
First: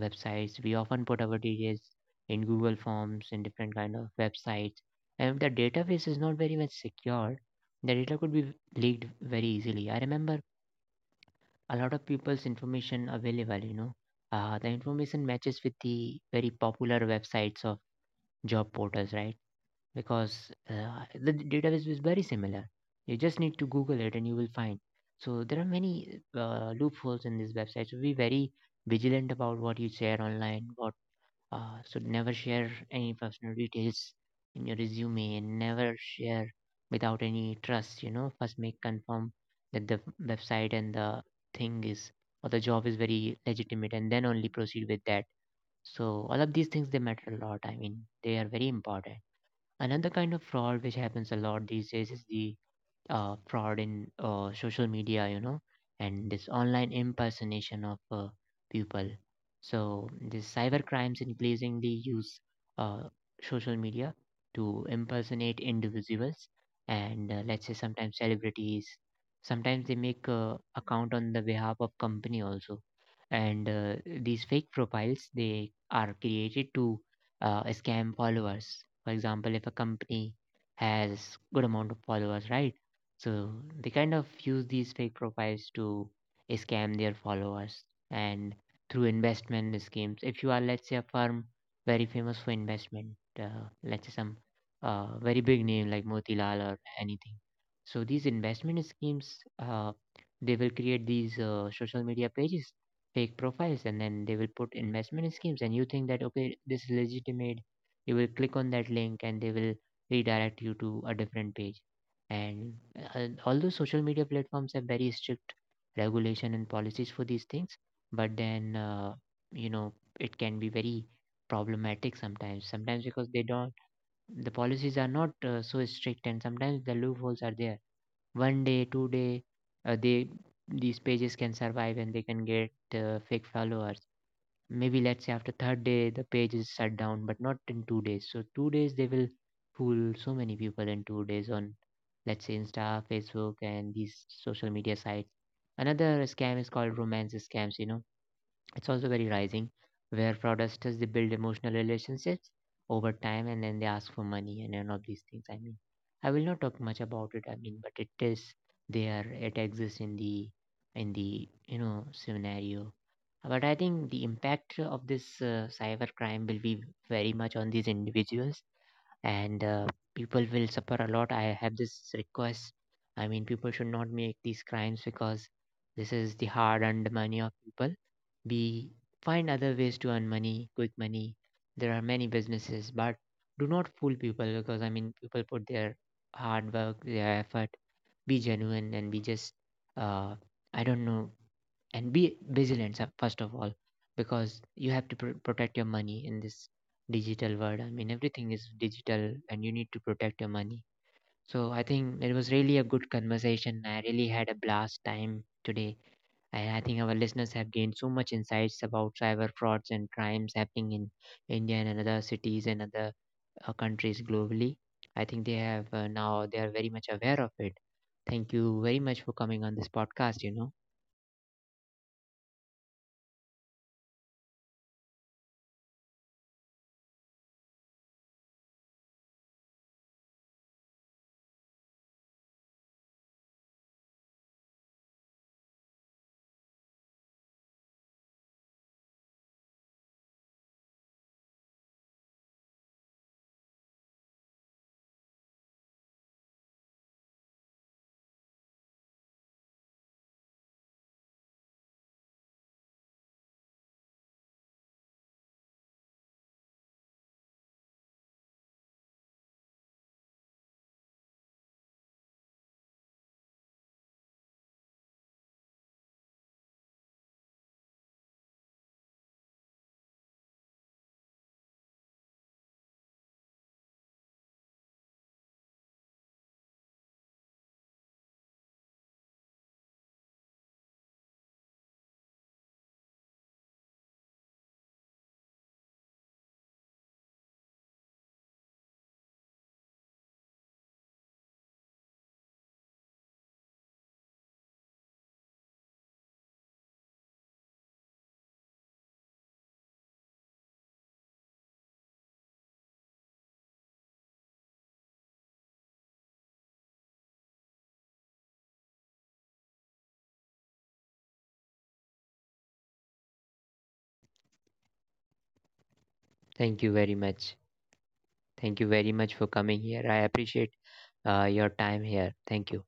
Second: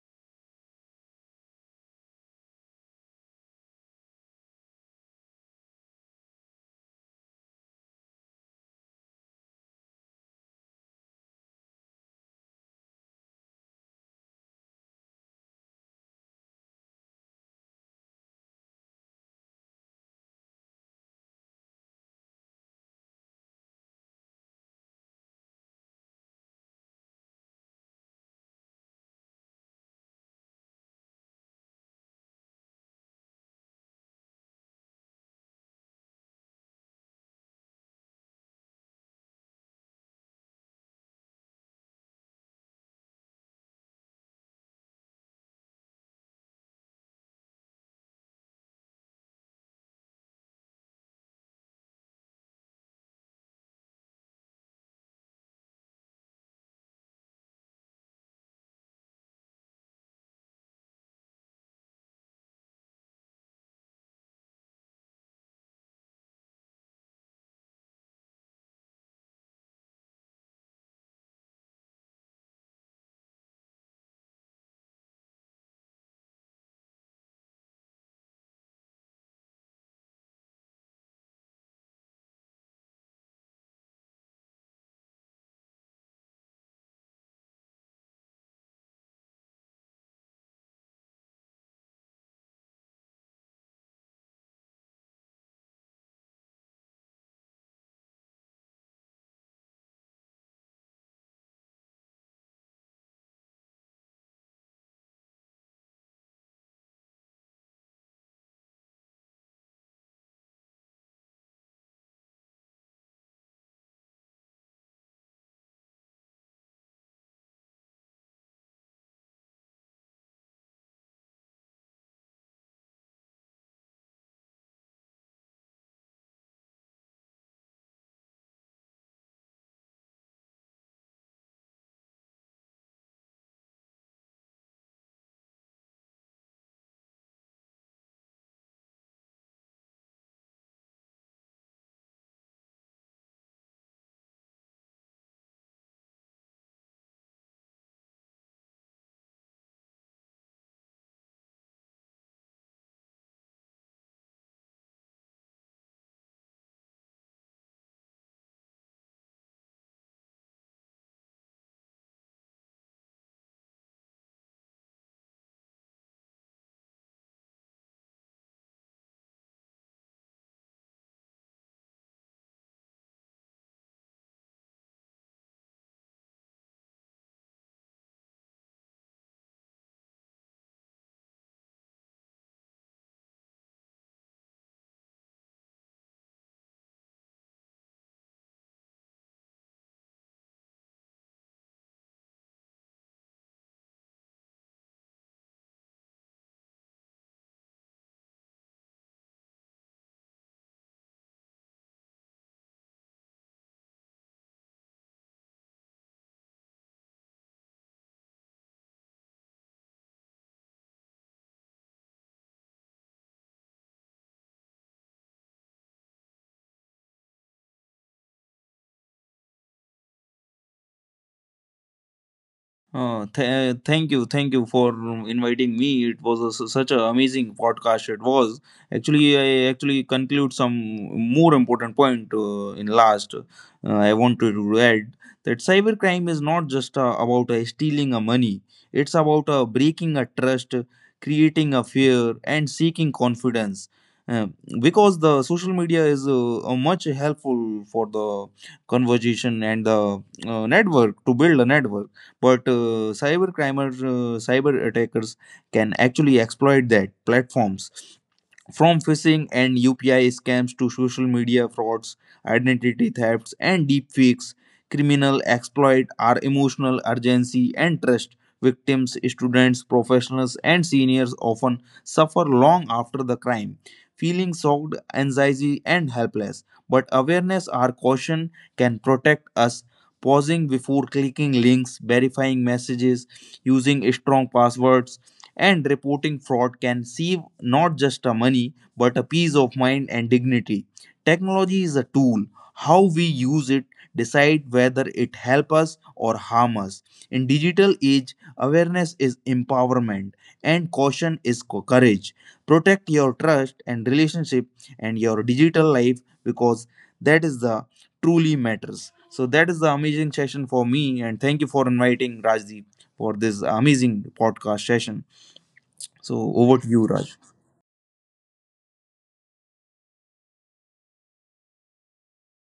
A: websites, we often put our details in google forms in different kind of websites. And if the database is not very much secured, the data could be leaked very easily. I remember a lot of people's information available, you know. uh, the information matches with the very popular websites, job portals, right? Because uh, the d- database is very similar. You just need to Google it and you will find. So there are many uh, loopholes in this website. So be very vigilant about what you share online. What uh, so never share any personal details in your resume, and never share without any trust. You know, first make confirm that the website and the thing is, or the job is very legitimate, and then only proceed with that. So all of these things they matter a lot. I mean, they are very important. Another kind of fraud which happens a lot these days is the uh, fraud in uh, social media, you know, and this online impersonation of uh, people. So these cyber crimes increasingly use uh, social media to impersonate individuals, and uh, let's say sometimes celebrities. Sometimes they make uh, account on the behalf of company also, and uh, these fake profiles they are created to uh, scam followers. For example, if a company has good amount of followers, right? So they kind of use these fake profiles to scam their followers and through investment schemes. If you are, let's say, a firm very famous for investment, uh, let's say some uh, very big name like Motilal or anything. So these investment schemes, uh, they will create these uh, social media pages, fake profiles, and then they will put investment schemes. And you think that, okay, this is legitimate. You will click on that link and they will redirect you to a different page. And uh, although social media platforms have very strict regulation and policies for these things, but then uh, you know it can be very problematic sometimes. Sometimes because they don't, the policies are not uh, so strict, and sometimes the loopholes are there. One day, two day, uh, they these pages can survive and they can get uh, fake followers. Maybe let's say after third day the page is shut down, but not in two days, so two days they will fool so many people in two days on let's say insta, facebook and these social media sites. Another scam is called romance scams, you know. It's also very rising, where fraudsters they build emotional relationships over time, and then they ask for money and all of these things. I mean, I will not talk much about it, I mean, but it is there, it exists in the in the you know scenario. But I think the impact of this uh, cyber crime will be very much on these individuals, and uh, people will suffer a lot. I have this request. I mean, people should not make these crimes, because this is the hard-earned money of people. We find other ways to earn money, quick money. There are many businesses, but do not fool people, because I mean, people put their hard work, their effort. Be genuine and be just, uh, I don't know, and be vigilant sir, first of all, because you have to pr- protect your money in this digital world. I mean, everything is digital and you need to protect your money. So I think it was really a good conversation. I really had a blast time today, and I think our listeners have gained so much insights about cyber frauds and crimes happening in India and other cities and other uh, countries globally. I think they have uh, now they are very much aware of it. Thank you very much for coming on this podcast, you know.
B: Uh, th- thank you, thank you for inviting me. It was a, s such an amazing podcast. It was actually I actually conclude some more important point uh, in last. Uh, I wanted to add that cybercrime is not just uh, about uh, stealing a money. It's about uh, breaking a trust, creating a fear, and seeking confidence. Uh, because the social media is uh, uh, much helpful for the conversation and the uh, network, to build a network. But uh, cyber crimers, uh, cyber attackers can actually exploit that platforms, from phishing and U P I scams to social media frauds, identity thefts, and deepfakes, criminal exploit our emotional urgency and trust. Victims, students, professionals, and seniors often suffer long after the crime, feeling shocked, anxiety, and helpless. But awareness or caution can protect us. Pausing before clicking links, verifying messages, using strong passwords, and reporting fraud can save not just a money, but a peace of mind and dignity. Technology is a tool. How we use it decide whether it help us or harm us. In digital age, awareness is empowerment and caution is co- courage. Protect your trust and relationship and your digital life, because that is the truly matters. So that is the amazing session for me, and thank you for inviting Rajdeep for this amazing podcast session. So
A: Thank you
B: over to
A: very
B: you,
A: much.
B: Raj.
A: Thank you very much for coming here. I appreciate uh, your time here. Thank you.